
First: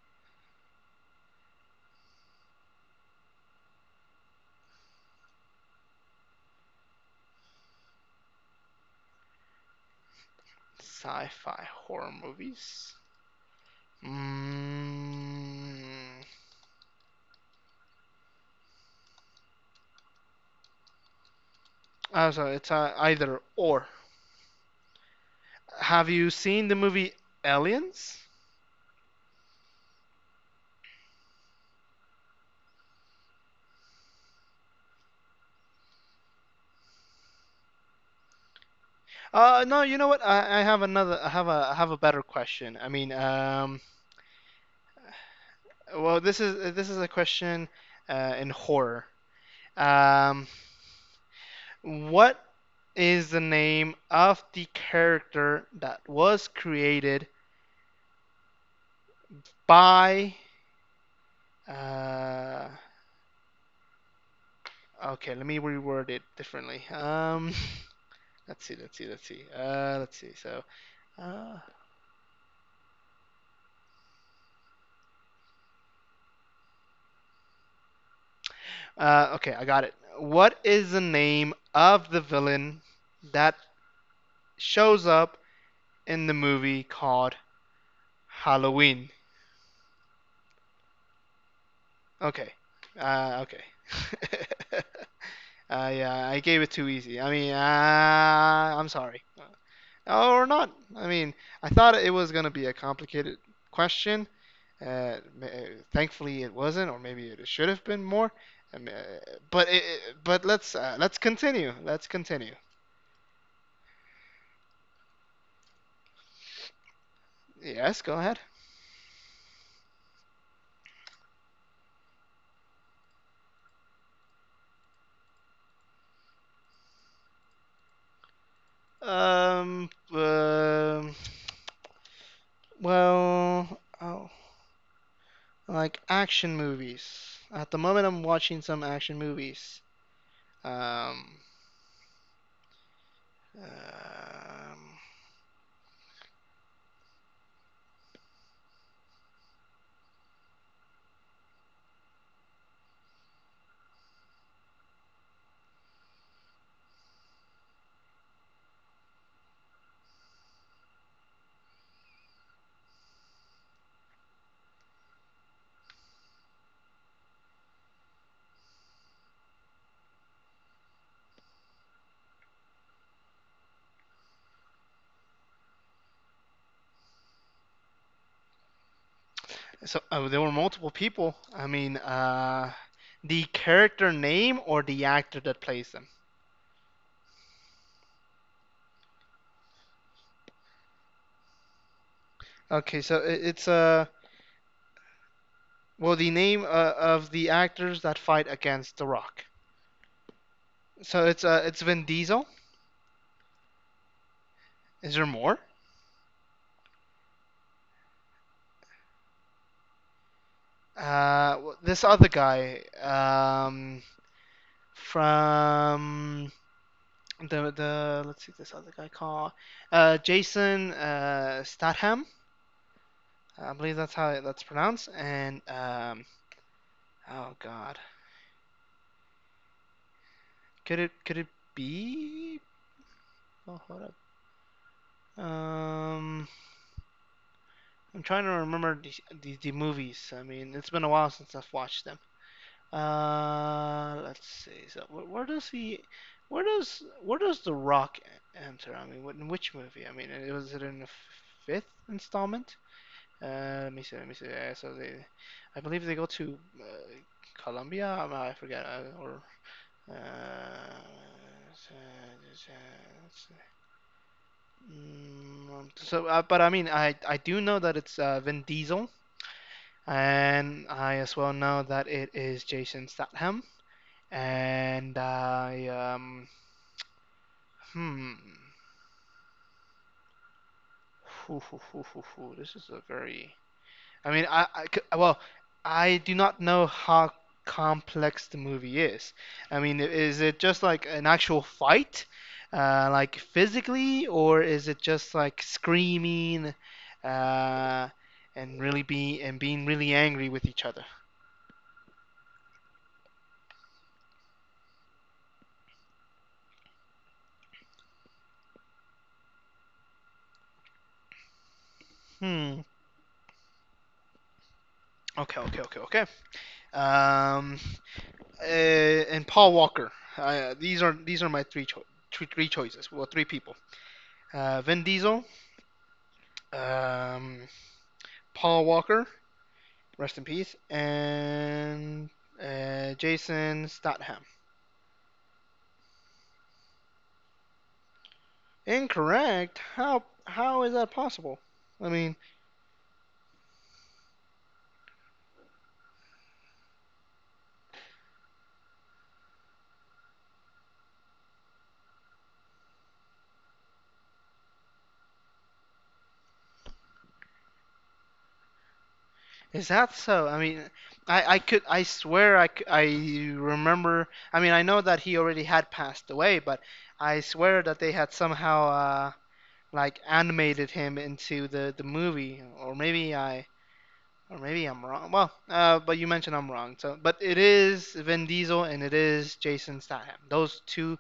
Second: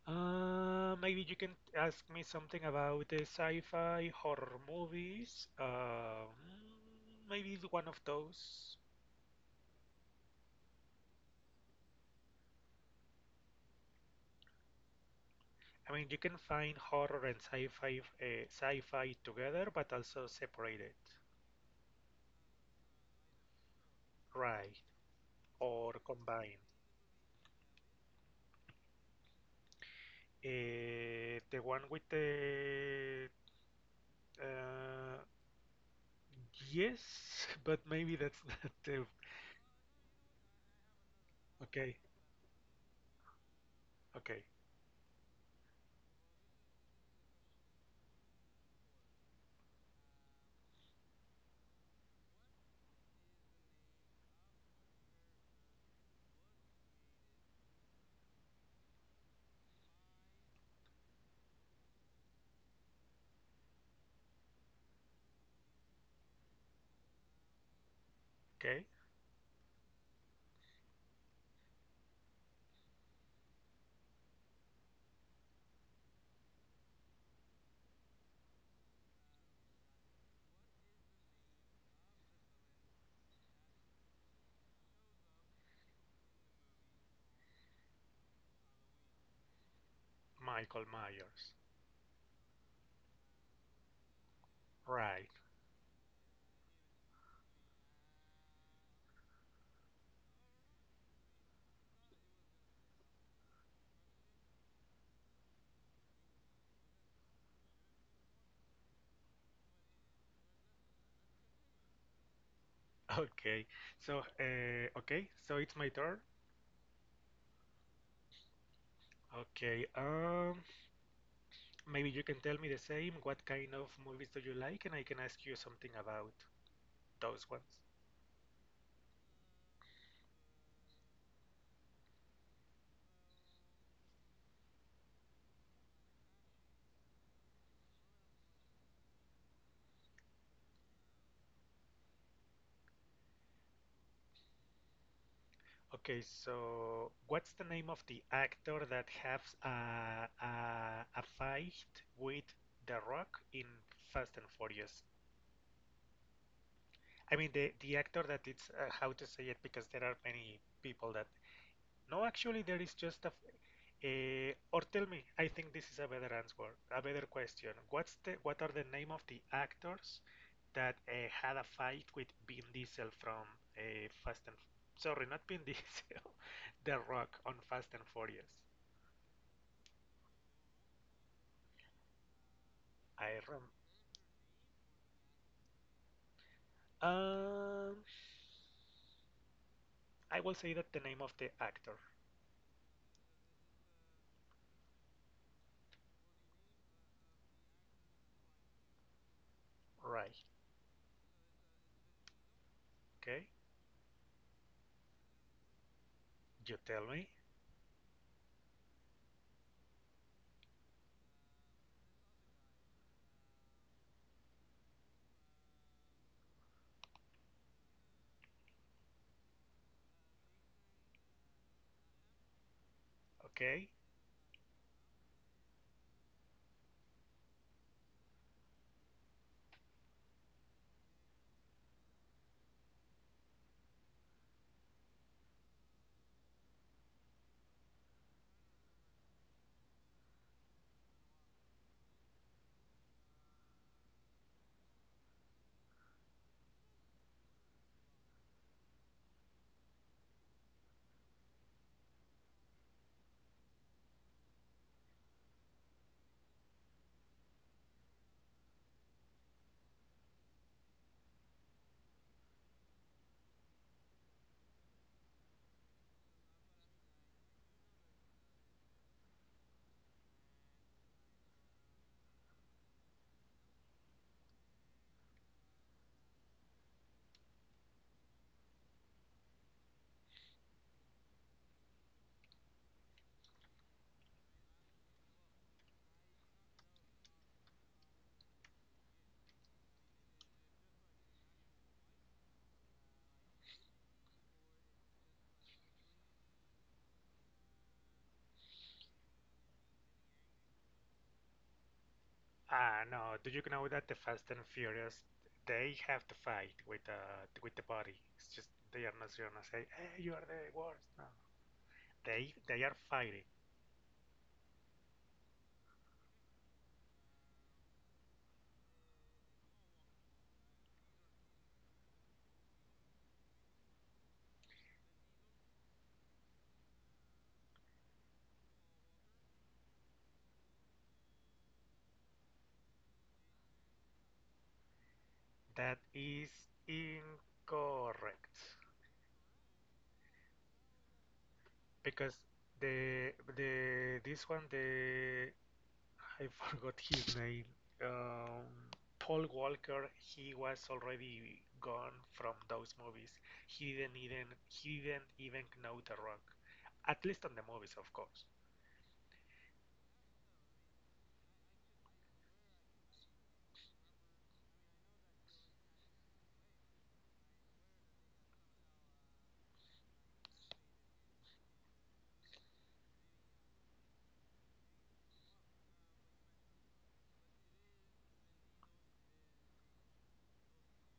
Speaker 2: Maybe you can ask me something about the sci-fi horror movies. Maybe it's one of those.
Speaker 1: Sci-fi horror movies.
Speaker 2: I mean, you
Speaker 1: Mm,
Speaker 2: can find horror and sci-fi sci-fi together, but also separated,
Speaker 1: I Sorry, it's either or.
Speaker 2: right? Or
Speaker 1: Have you
Speaker 2: combined.
Speaker 1: seen the movie Aliens?
Speaker 2: The one with the uh, yes, but maybe that's not the
Speaker 1: No, you know what? I have another. I have
Speaker 2: okay.
Speaker 1: a better question. I mean,
Speaker 2: Okay,
Speaker 1: well, this is a question in horror. Um, what is the name of the character that was created by Uh, okay, let me reword it differently.
Speaker 2: okay.
Speaker 1: Let's see. Uh, okay, I got it. What is the name of the villain that shows up in the movie called Halloween?
Speaker 2: Michael Myers,
Speaker 1: Okay. Okay.
Speaker 2: right?
Speaker 1: Yeah, I gave it too easy. I mean, I'm sorry. Or not. I mean, I thought it was gonna be a complicated question. Uh, ma- uh, Thankfully, it wasn't, or maybe it should have been more. Um, uh, but let's, let's continue. Let's continue.
Speaker 2: Okay. So, okay. So it's my turn.
Speaker 1: Yes, go ahead.
Speaker 2: Okay. Maybe you can tell me the same. What kind of movies do you like? And I can ask you something about those ones.
Speaker 1: Um, um well, oh, like action movies. At the moment, I'm watching some action movies. Um, um,
Speaker 2: Okay. So, what's the name of the actor that has a fight with The Rock in Fast and Furious? I mean, the actor that it's how to say it because there are many people that no, actually, there is just a. Or tell me, I think this is a better answer, a better question. What's the what are the name of the actors that had a fight with Vin Diesel from Fast and sorry, not Vin Diesel, The Rock on Fast and Furious.
Speaker 1: so, oh, there were multiple people. I mean,
Speaker 2: I
Speaker 1: the
Speaker 2: rem,
Speaker 1: character name or the actor that plays them.
Speaker 2: um, I will say that the name of the actor.
Speaker 1: Okay, so it, it's Well, the name of the actors that fight against The Rock.
Speaker 2: Right,
Speaker 1: So it's Vin Diesel.
Speaker 2: okay.
Speaker 1: Is there more?
Speaker 2: You tell me,
Speaker 1: This other guy, from the let's see, this other guy called Jason Statham. I
Speaker 2: okay.
Speaker 1: believe that's how that's pronounced. And oh God, could it be? Oh, hold up. Um, I'm trying to remember the movies. I mean, it's been a while since I've watched them. Let's see. So where does he? Where does the Rock enter? I mean, in which movie? I mean, was it in the fifth installment? Let me see. Let me see. I believe they go to Colombia. I forget. Uh, but I mean, I do know that it's Vin Diesel, and I as well know that it is Jason Statham. And I, hmm. Hoo, hoo, hoo, hoo, hoo. This is a very. I mean, I do not know how complex the movie is. I mean, is it just like an actual fight, like physically, or is it just like screaming, uh, and really be and being really angry with each other?
Speaker 2: Ah, no. Do you know that the Fast and Furious, they have to fight with the body. It's just they are not gonna say, "Hey, you are the worst." No, they
Speaker 1: Hmm.
Speaker 2: they are fighting.
Speaker 1: Okay. Um, and Paul Walker. These are my three choices. Well, three people. Vin Diesel, um, Paul Walker, rest in peace, and Jason Statham.
Speaker 2: That is incorrect
Speaker 1: Incorrect. How is that possible? I
Speaker 2: because
Speaker 1: mean,
Speaker 2: the this one the I forgot his name. Um, Paul Walker. He was already gone from those movies. He didn't even know The Rock. At least on the movies, of course.
Speaker 1: is that so? I mean, I swear I remember. I mean, I know that he already had passed away, but I swear that they had somehow like animated him into the movie, or maybe I'm wrong. Well, but you mentioned I'm wrong. So, but it is Vin Diesel and it is Jason Statham. Those two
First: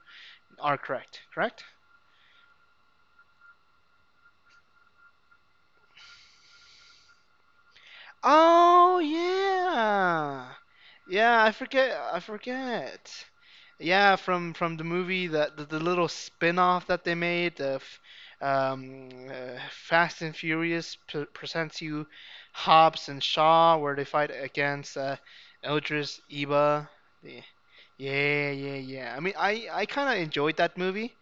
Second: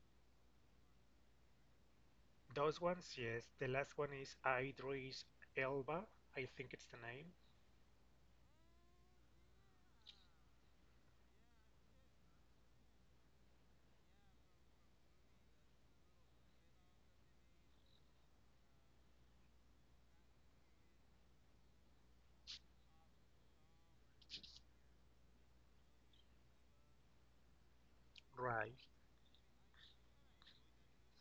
Speaker 1: are correct. Correct.
Speaker 2: Those ones, yes. The last one is Idris Elba, I think it's the name.
Speaker 1: Oh yeah, yeah. I forget. I forget. Yeah, from the movie that the little spin-off that they made of Fast and Furious p presents you Hobbs and Shaw, where they fight against Idris Elba. The- Yeah,
Speaker 2: Right.
Speaker 1: yeah, yeah. I mean, I kind of enjoyed that movie.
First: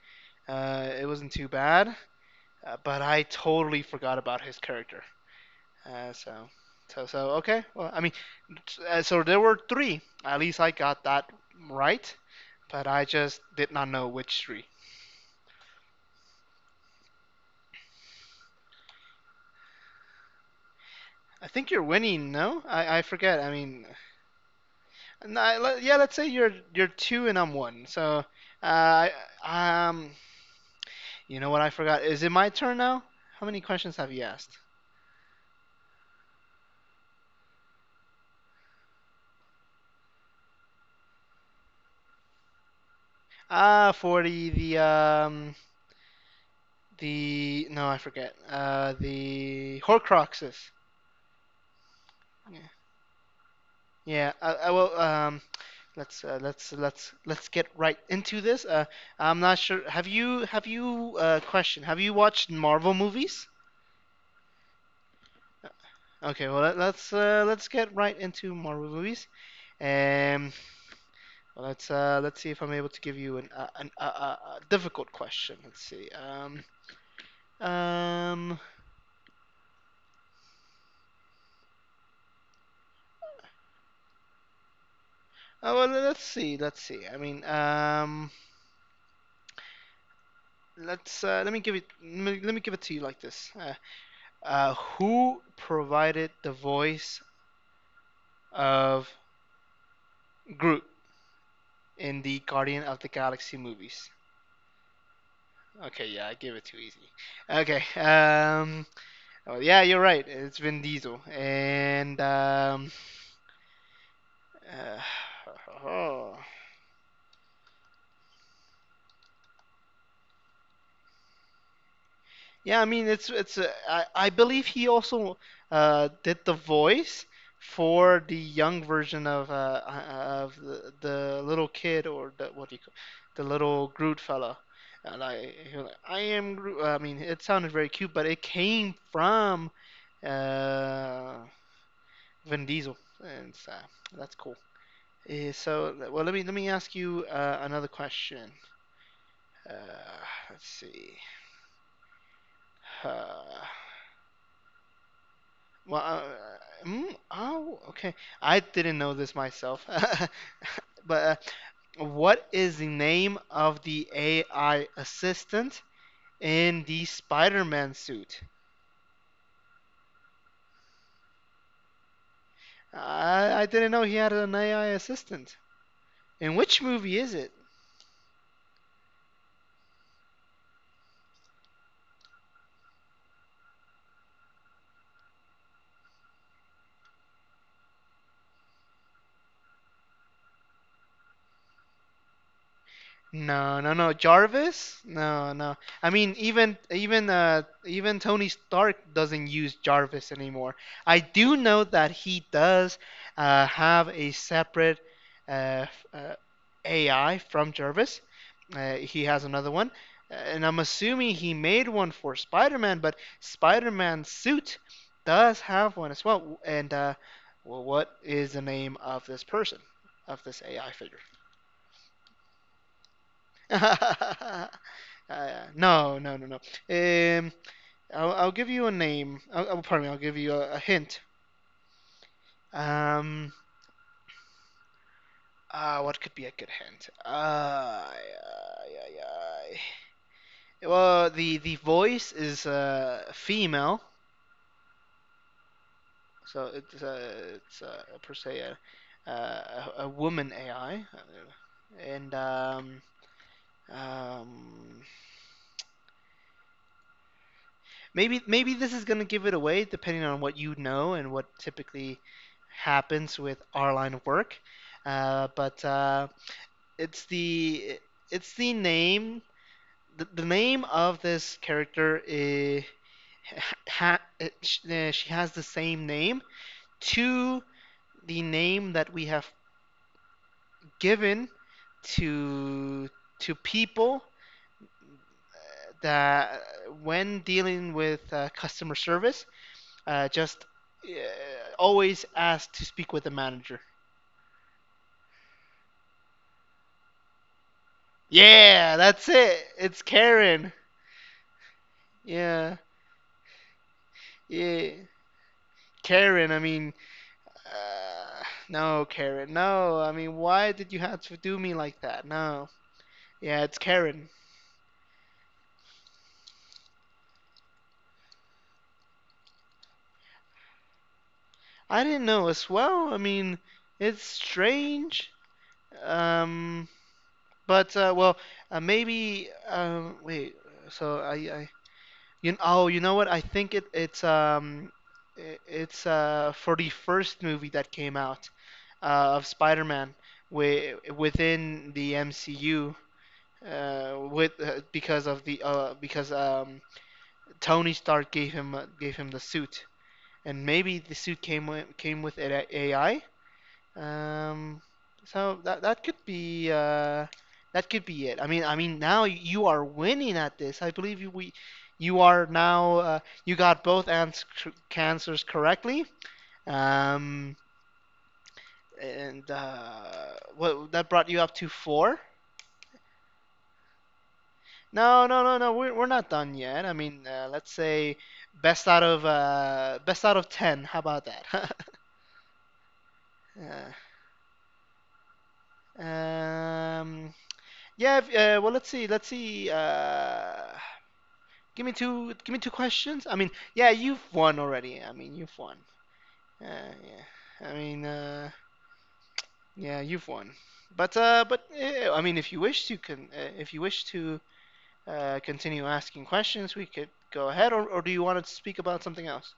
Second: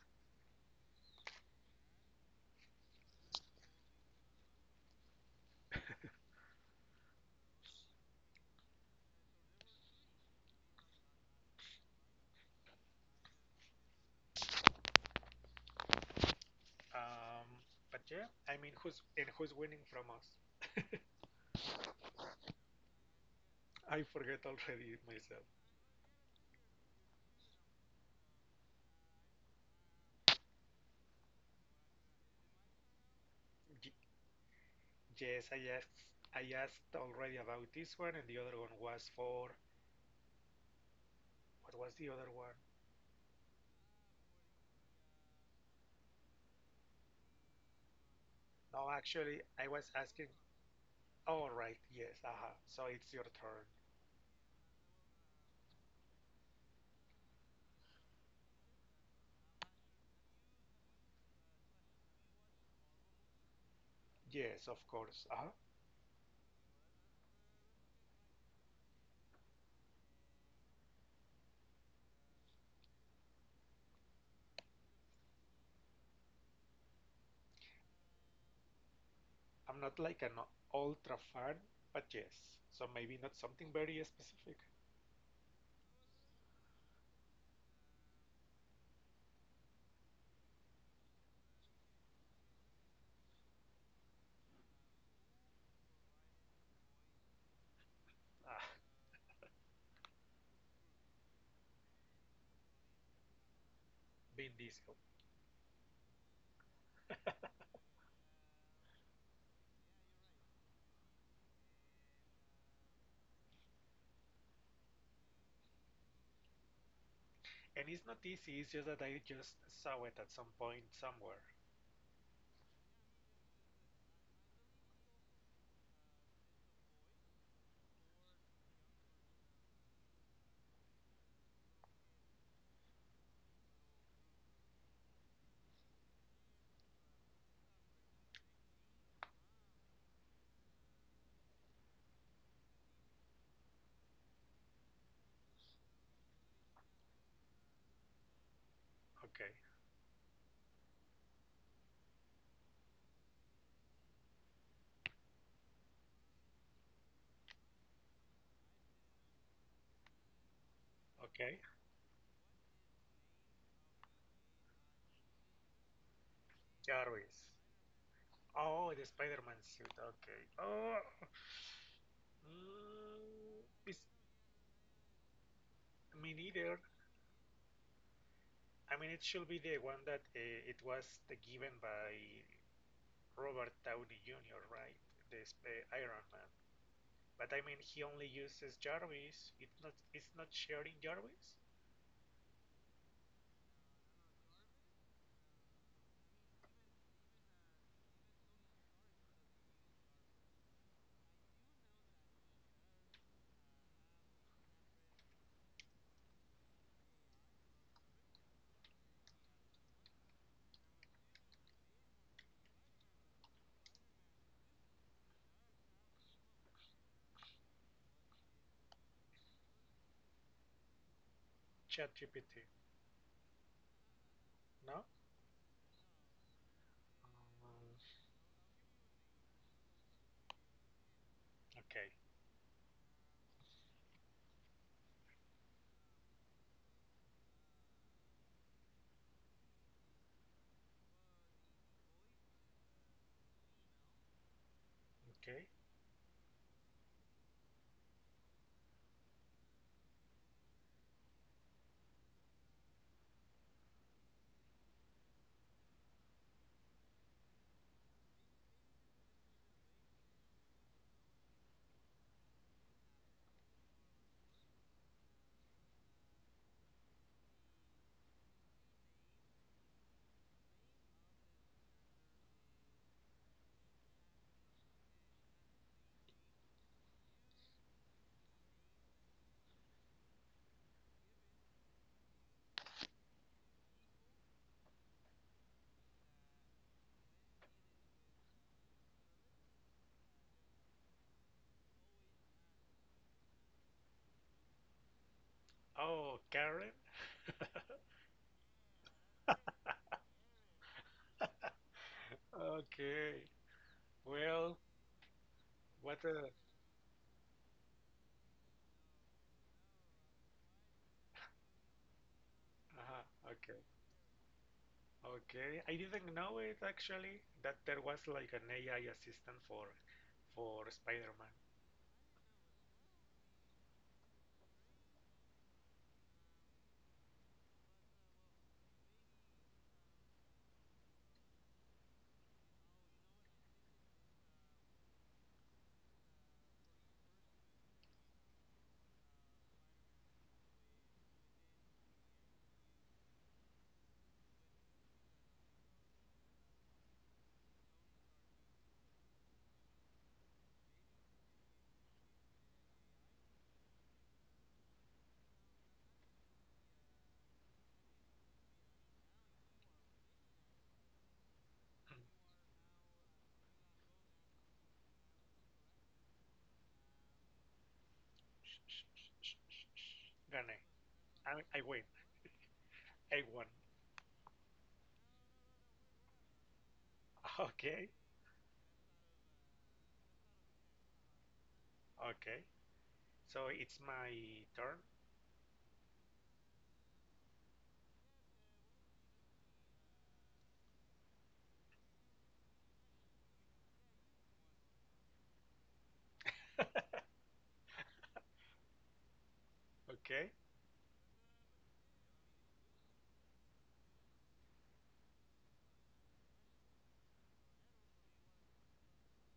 Speaker 1: It wasn't too bad, but I totally forgot about his character. Uh, so, okay. Well, I mean, so there were three. At least I got that right, but I just did not know which three.
Speaker 2: Um, but yeah, I mean, who's and who's winning from us?
Speaker 1: I think you're winning. No, I forget. I mean,
Speaker 2: I forget already myself.
Speaker 1: no, yeah. Let's say you're two and I'm one. So, uh, I- um, you know what? I forgot. Is it my turn now? How many
Speaker 2: Y-
Speaker 1: questions have you asked?
Speaker 2: yes, I asked already about this one, and the other one was for what was the other one?
Speaker 1: Ah, for the no, I forget.
Speaker 2: No, actually, I
Speaker 1: The
Speaker 2: was asking.
Speaker 1: Horcruxes.
Speaker 2: All right, yes, aha.
Speaker 1: Yeah.
Speaker 2: So it's your turn.
Speaker 1: Yeah, I will. Let's, let's get right into this. I'm not sure. Have you question? Have you watched Marvel movies?
Speaker 2: Yes, of course. Uh huh.
Speaker 1: Okay, let's, let's get right into Marvel movies. Um, well, let's, let's see if I'm able to give you an, difficult question. Let's see. Um,
Speaker 2: I'm not like an ultra fan, but yes. So maybe not something very specific.
Speaker 1: oh, well, let's see. Let's see. I mean, let's, let me give it to you like this. Who provided the voice
Speaker 2: Ah.
Speaker 1: of Groot in the Guardian of the Galaxy movies?
Speaker 2: Vin Diesel.
Speaker 1: Okay, yeah, I gave it too easy. Okay, oh, yeah, you're right. It's Vin Diesel, and uh,
Speaker 2: And it's not easy, it's just that I just saw it at some point somewhere.
Speaker 1: yeah, I mean, it's it's. I believe he also did the voice for the young version of the little kid, or the what do you call the little Groot fella. And I, he was like, I am Groot. I mean, it sounded very cute, but it came from uh, Vin Diesel, and so that's cool. Let me ask you another question.
Speaker 2: Okay,
Speaker 1: Uh, let's see. Uh, well, uh, oh, okay. I didn't know this myself, but
Speaker 2: okay.
Speaker 1: uh, what is the name of the AI assistant in the
Speaker 2: Jarvis.
Speaker 1: Spider-Man suit?
Speaker 2: Oh, the Spider Man suit. Okay. Oh.
Speaker 1: I
Speaker 2: Mm,
Speaker 1: didn't know
Speaker 2: it's
Speaker 1: he had an AI assistant.
Speaker 2: me
Speaker 1: In which
Speaker 2: neither.
Speaker 1: movie is it?
Speaker 2: I mean, it should be the one that it was the given by Robert Downey Jr., right? This Iron Man. But I mean, he only uses Jarvis. It's not. It's not sharing Jarvis.
Speaker 1: No, no, no. Jarvis? No, no. I mean, even Tony Stark doesn't use Jarvis anymore. I do know that he does have a separate uh, f- uh, AI from Jarvis. He has another one. And I'm assuming he made one for Spider-Man, but Spider-Man's suit does have one as well. What is the name of this person, of this AI figure?
Speaker 2: ChatGPT. No.
Speaker 1: No, no, no, no.
Speaker 2: Mm,
Speaker 1: I'll give you a name. Pardon me. I'll give you a hint.
Speaker 2: okay.
Speaker 1: Um, what could be a good hint? Ay, ay, ay, ay. Well, the voice is female,
Speaker 2: Okay.
Speaker 1: so it's per se a woman AI, and um, maybe this is going to give it away, depending on what you know and what typically happens with our line of work. But it's the name, the name of this character is, ha, it, she has the same name to the name that we have given to people that, when dealing with customer service, just always ask to speak with the manager.
Speaker 2: Oh, Karen?
Speaker 1: Yeah, that's it. It's Karen. Yeah,
Speaker 2: Okay. Well,
Speaker 1: yeah,
Speaker 2: what a.
Speaker 1: Karen. I mean, uh, no, Karen. No, I mean, why did you have to do me like that? No.
Speaker 2: Uh-huh.
Speaker 1: Yeah, it's
Speaker 2: Okay.
Speaker 1: Karen.
Speaker 2: Okay. I didn't know it actually that there was like an AI assistant for Spider-Man.
Speaker 1: I didn't know as well. I mean, it's strange. Um, but uh, well, Maybe. Wait. So I You know, oh, you know what? I think it's it's for the first movie that came out of Spider-Man wi within the MCU with because of the because Tony Stark gave him the suit, and maybe the suit came with a- AI, um, so that could be that could be it. Now you are winning at this. I believe you, we you are now, you got both ans cancers correctly. Um, and
Speaker 2: Gane.
Speaker 1: What, that brought you up to
Speaker 2: I win.
Speaker 1: four.
Speaker 2: I won.
Speaker 1: No, no, no, no. We're not done yet. I mean, let's
Speaker 2: Okay.
Speaker 1: say best out of ten. How about that?
Speaker 2: Okay. So it's my turn.
Speaker 1: Yeah. Yeah, if, well, let's see. Let's see. Give me two. Give me two questions. I mean, yeah, you've won already. I mean, you've won. Yeah. Yeah, you've won.
Speaker 2: Okay.
Speaker 1: But I mean, if you wish to if you wish to continue asking questions, we could go ahead. Or do you want to speak about something else?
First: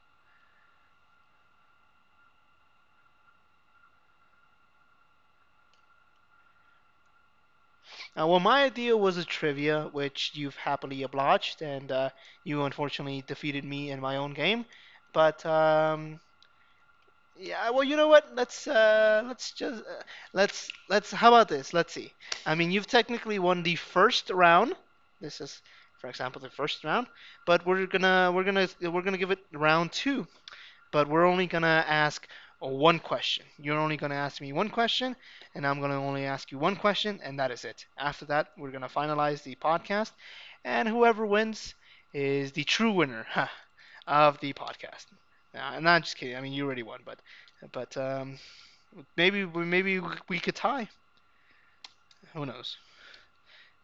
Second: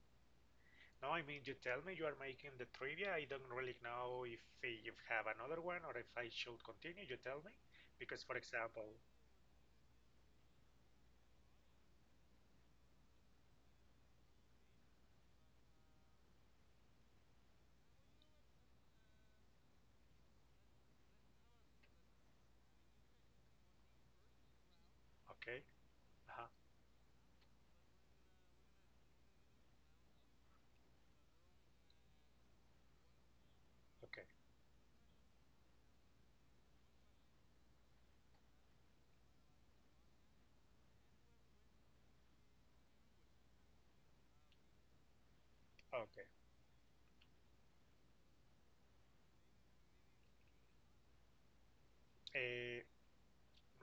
Speaker 2: No, I mean you tell me you are making the trivia. I don't really know if you have another one or if I should continue. You tell me because, for
Speaker 1: My
Speaker 2: example,
Speaker 1: idea was a trivia, which you've happily obliged, and you unfortunately defeated me in my own game. But Yeah, well, you know what? Let's just let's How about this? Let's see. I mean, you've technically won the first round. This
Speaker 2: okay.
Speaker 1: is, for example,
Speaker 2: Uh-huh.
Speaker 1: the first round, but we're gonna give it round two, but we're only gonna ask one question. You're only gonna
Speaker 2: Okay.
Speaker 1: ask me one question, and I'm gonna only ask you one question, and that is it. After that, we're gonna finalize the podcast, and whoever wins is the true winner, of the podcast. Nah, and not just
Speaker 2: Okay.
Speaker 1: kidding. I mean, you already won, but maybe we could tie. Who knows?
Speaker 2: Eh,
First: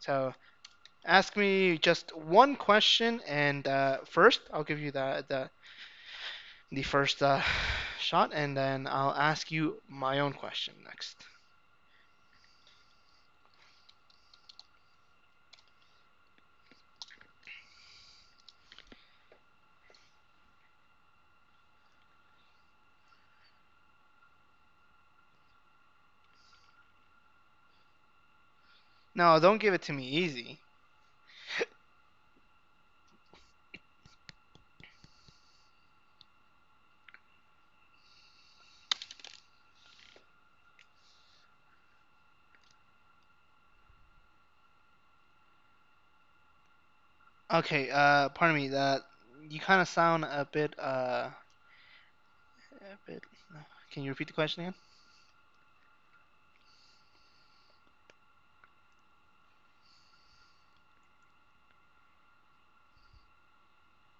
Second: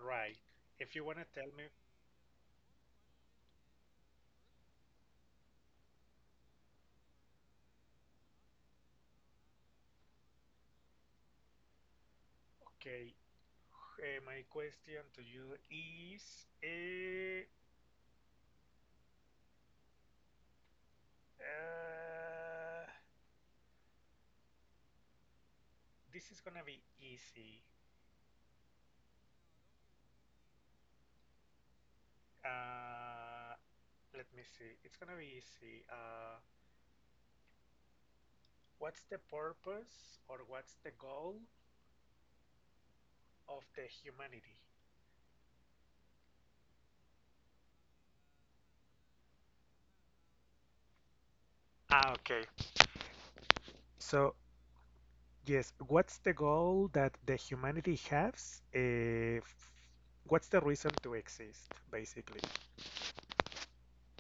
Speaker 1: So
Speaker 2: If you want to
Speaker 1: ask
Speaker 2: tell me,
Speaker 1: me just one question, and first I'll give you the first, shot, and then I'll ask you my own question next.
Speaker 2: okay, eh, my question to you is, eh, uh, this is gonna be easy.
Speaker 1: No, don't give it to me easy.
Speaker 2: Uh, Let me see. It's gonna be easy. What's the purpose or what's the goal of the humanity?
Speaker 1: Okay, pardon me. That you kind of sound a bit,
Speaker 2: Ah, okay.
Speaker 1: a bit. Can you repeat the
Speaker 2: So,
Speaker 1: question again?
Speaker 2: yes, what's the goal that the humanity has? What's the reason to exist, basically?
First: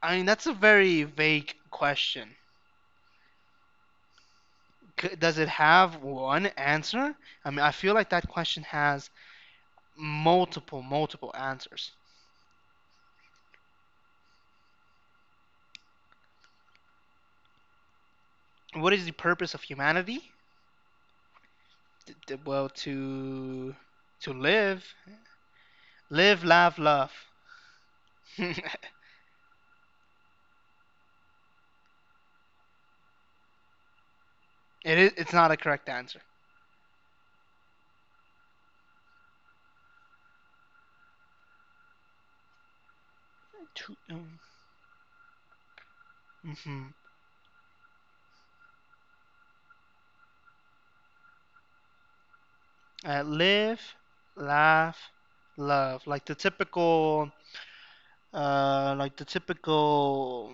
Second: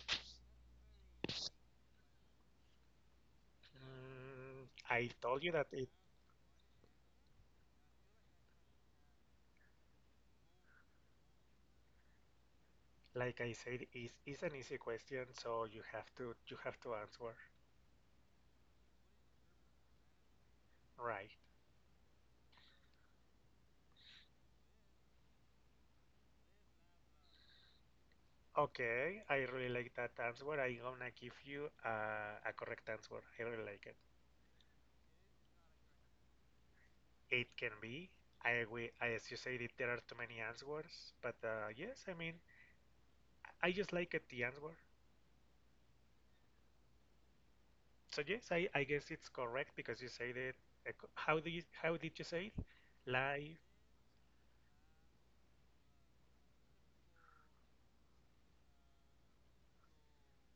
Speaker 1: I mean, that's a very vague question.
Speaker 2: I
Speaker 1: Does
Speaker 2: told
Speaker 1: it
Speaker 2: you that it,
Speaker 1: have one answer? I mean, I feel like that question has multiple answers.
Speaker 2: like I said, is an easy question, so you have to answer
Speaker 1: What is the purpose of humanity?
Speaker 2: right.
Speaker 1: Well, to live, live, laugh, love. It
Speaker 2: Okay, I really like that answer. I'm gonna give you a correct answer. I really like it.
Speaker 1: is. It's not a correct answer.
Speaker 2: It can be. I, agree. I as you said, it, there are too many answers, but yes, I mean, I just
Speaker 1: To
Speaker 2: like it, the answer.
Speaker 1: mhm.
Speaker 2: So yes, I guess it's correct because you said it. Eco- How do you, how did you say it? Life,
Speaker 1: Live, laugh, love. Like the typical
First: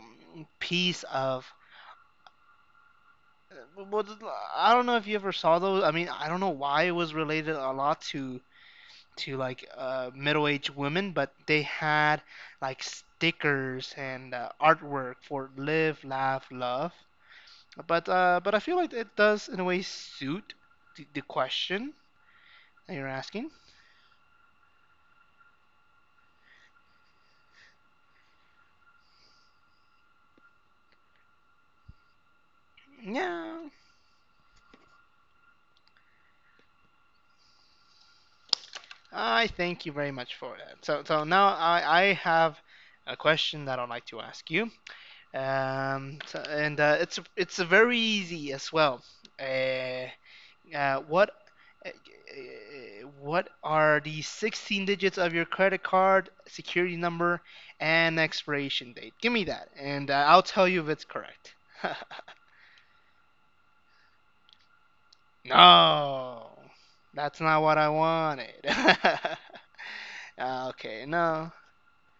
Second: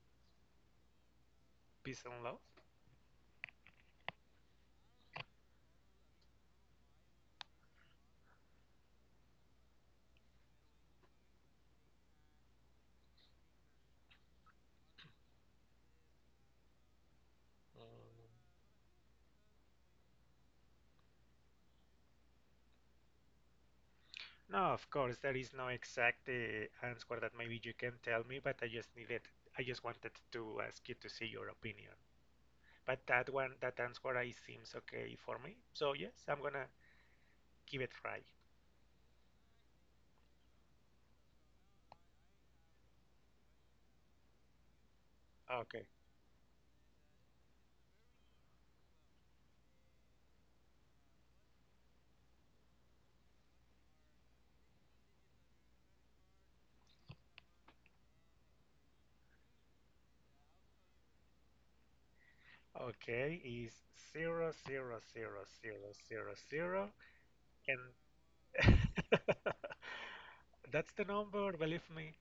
Speaker 1: piece of.
Speaker 2: peace, and love.
Speaker 1: Well, I don't know if you ever saw those. I mean, I don't know why it was related a lot to like middle-aged women, but they had like stickers and artwork for live, laugh, love. But
Speaker 2: Mm.
Speaker 1: uh, but I feel like it does in a way suit the question that you're asking.
Speaker 2: No, of course, there is no exact answer that maybe you can tell me, but I just wanted to ask you to see your opinion. But that one,
Speaker 1: Yeah,
Speaker 2: that answer, I seems okay for me. So yes, I'm gonna give it a try.
Speaker 1: I thank you very much for that. So so now I have a question that I'd like to ask you.
Speaker 2: Okay,
Speaker 1: So- and It's very easy as well. Uh, uh, what uh, what are the 16 digits of your credit card security number and expiration date? Give me that, and I'll tell you if it's correct.
Speaker 2: okay, is zero zero zero zero zero
Speaker 1: No,
Speaker 2: zero,
Speaker 1: that's not what I wanted.
Speaker 2: and that's the
Speaker 1: Okay,
Speaker 2: number.
Speaker 1: no.
Speaker 2: Believe me.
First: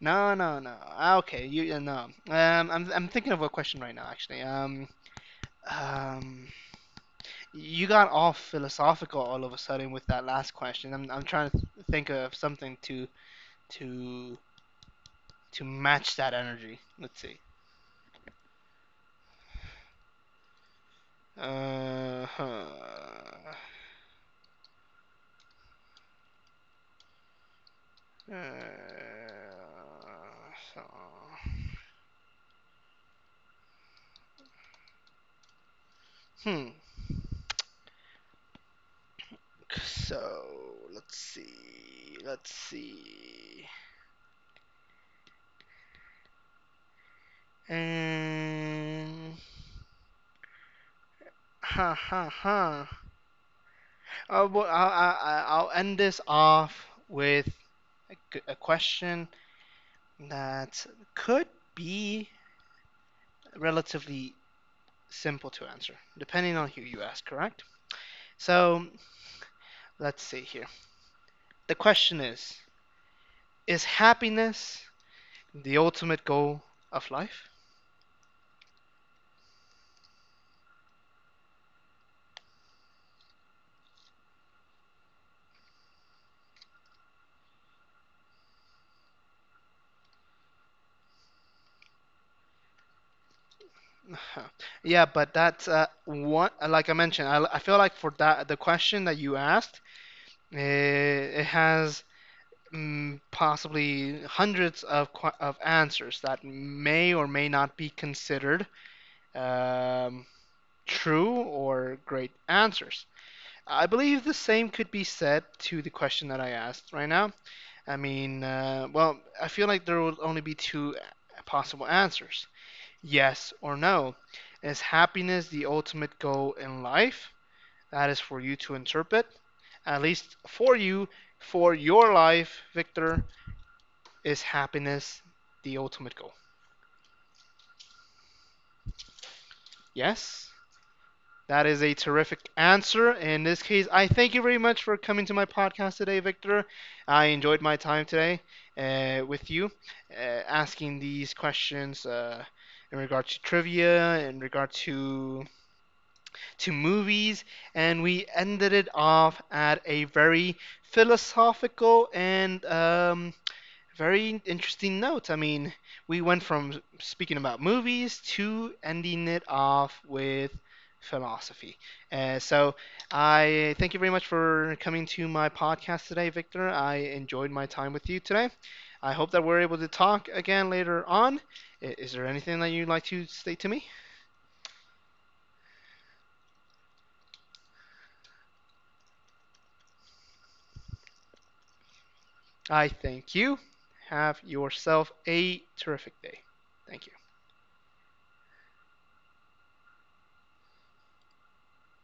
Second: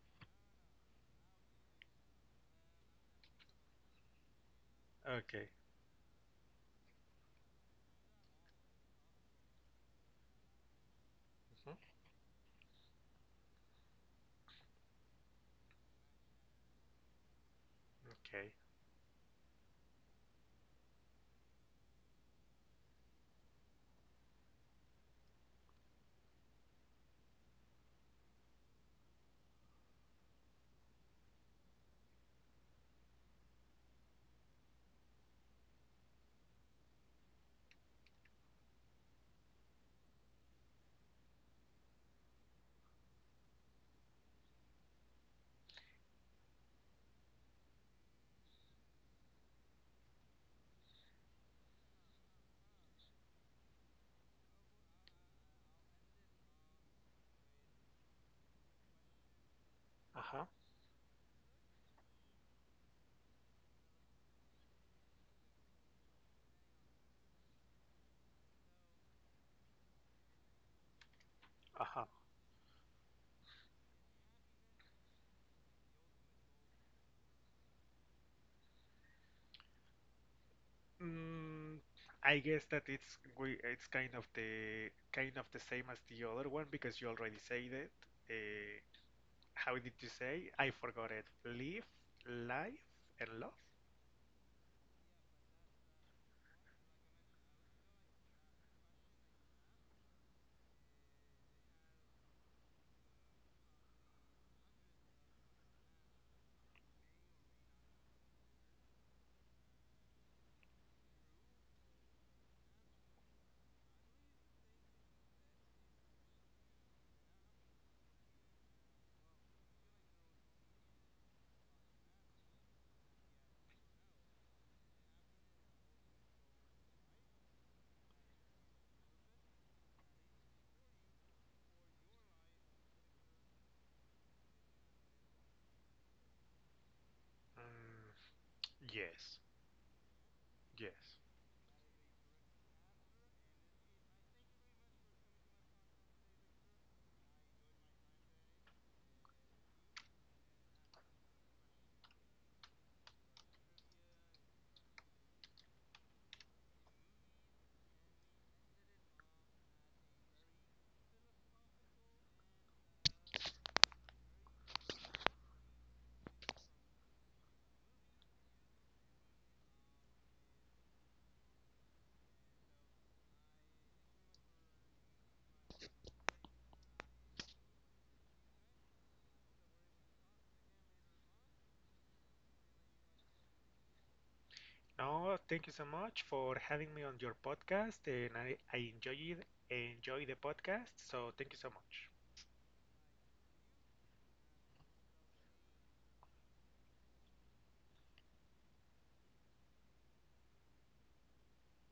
Speaker 1: No, no, no. Ah, okay, you no. I'm thinking of a question right now, actually.
Speaker 2: Okay.
Speaker 1: Um, You got all philosophical all of a sudden with that last question. I'm trying to
Speaker 2: Mhm,
Speaker 1: think of something to to to match that energy. Let's see.
Speaker 2: okay.
Speaker 1: Uh, huh. uh, so. Hmm. So let's see. Let's see. And ha ha ha. Oh, well, will end this off with a question
Speaker 2: Uh huh.
Speaker 1: that could be relatively simple to answer, depending on who you ask, correct? So let's see here. The
Speaker 2: Uh huh.
Speaker 1: question is happiness the ultimate goal of life?
Speaker 2: Mm, I guess that it's we it's kind of the same as the other one because you already said it. Uh, how did you say? I forgot it. Live, life, and love.
Speaker 1: Yeah, but that's one, like I mentioned, I feel like for that, the question that you asked, it has, possibly hundreds of answers that may or may not be considered um, true or great answers. I believe the same could be said to the question that I asked right now. I mean, I feel like there will only be two possible answers, yes or no. Is happiness the ultimate goal in life? That is for you to interpret. At least for you, for your life, Victor, is happiness the ultimate goal?
Speaker 2: Mm, yes,
Speaker 1: Yes,
Speaker 2: yes.
Speaker 1: that is a terrific answer. In this case, I thank you very much for coming to my podcast today, Victor. I enjoyed my time today with you, asking these questions in regard to trivia, in regard to movies, and we ended it off at a very philosophical and, very interesting notes. I mean, we went from speaking about movies to ending it off with philosophy. Uh, so, I thank you very much for coming to my podcast today, Victor. I enjoyed my time with you today. I hope that we're able to talk again later on. Is there anything that you'd like to say to me?
Speaker 2: No, thank you so much for having me on your podcast, and I enjoyed enjoy the podcast. So thank you so much.
Speaker 1: I thank you. Have yourself a terrific day. Thank you.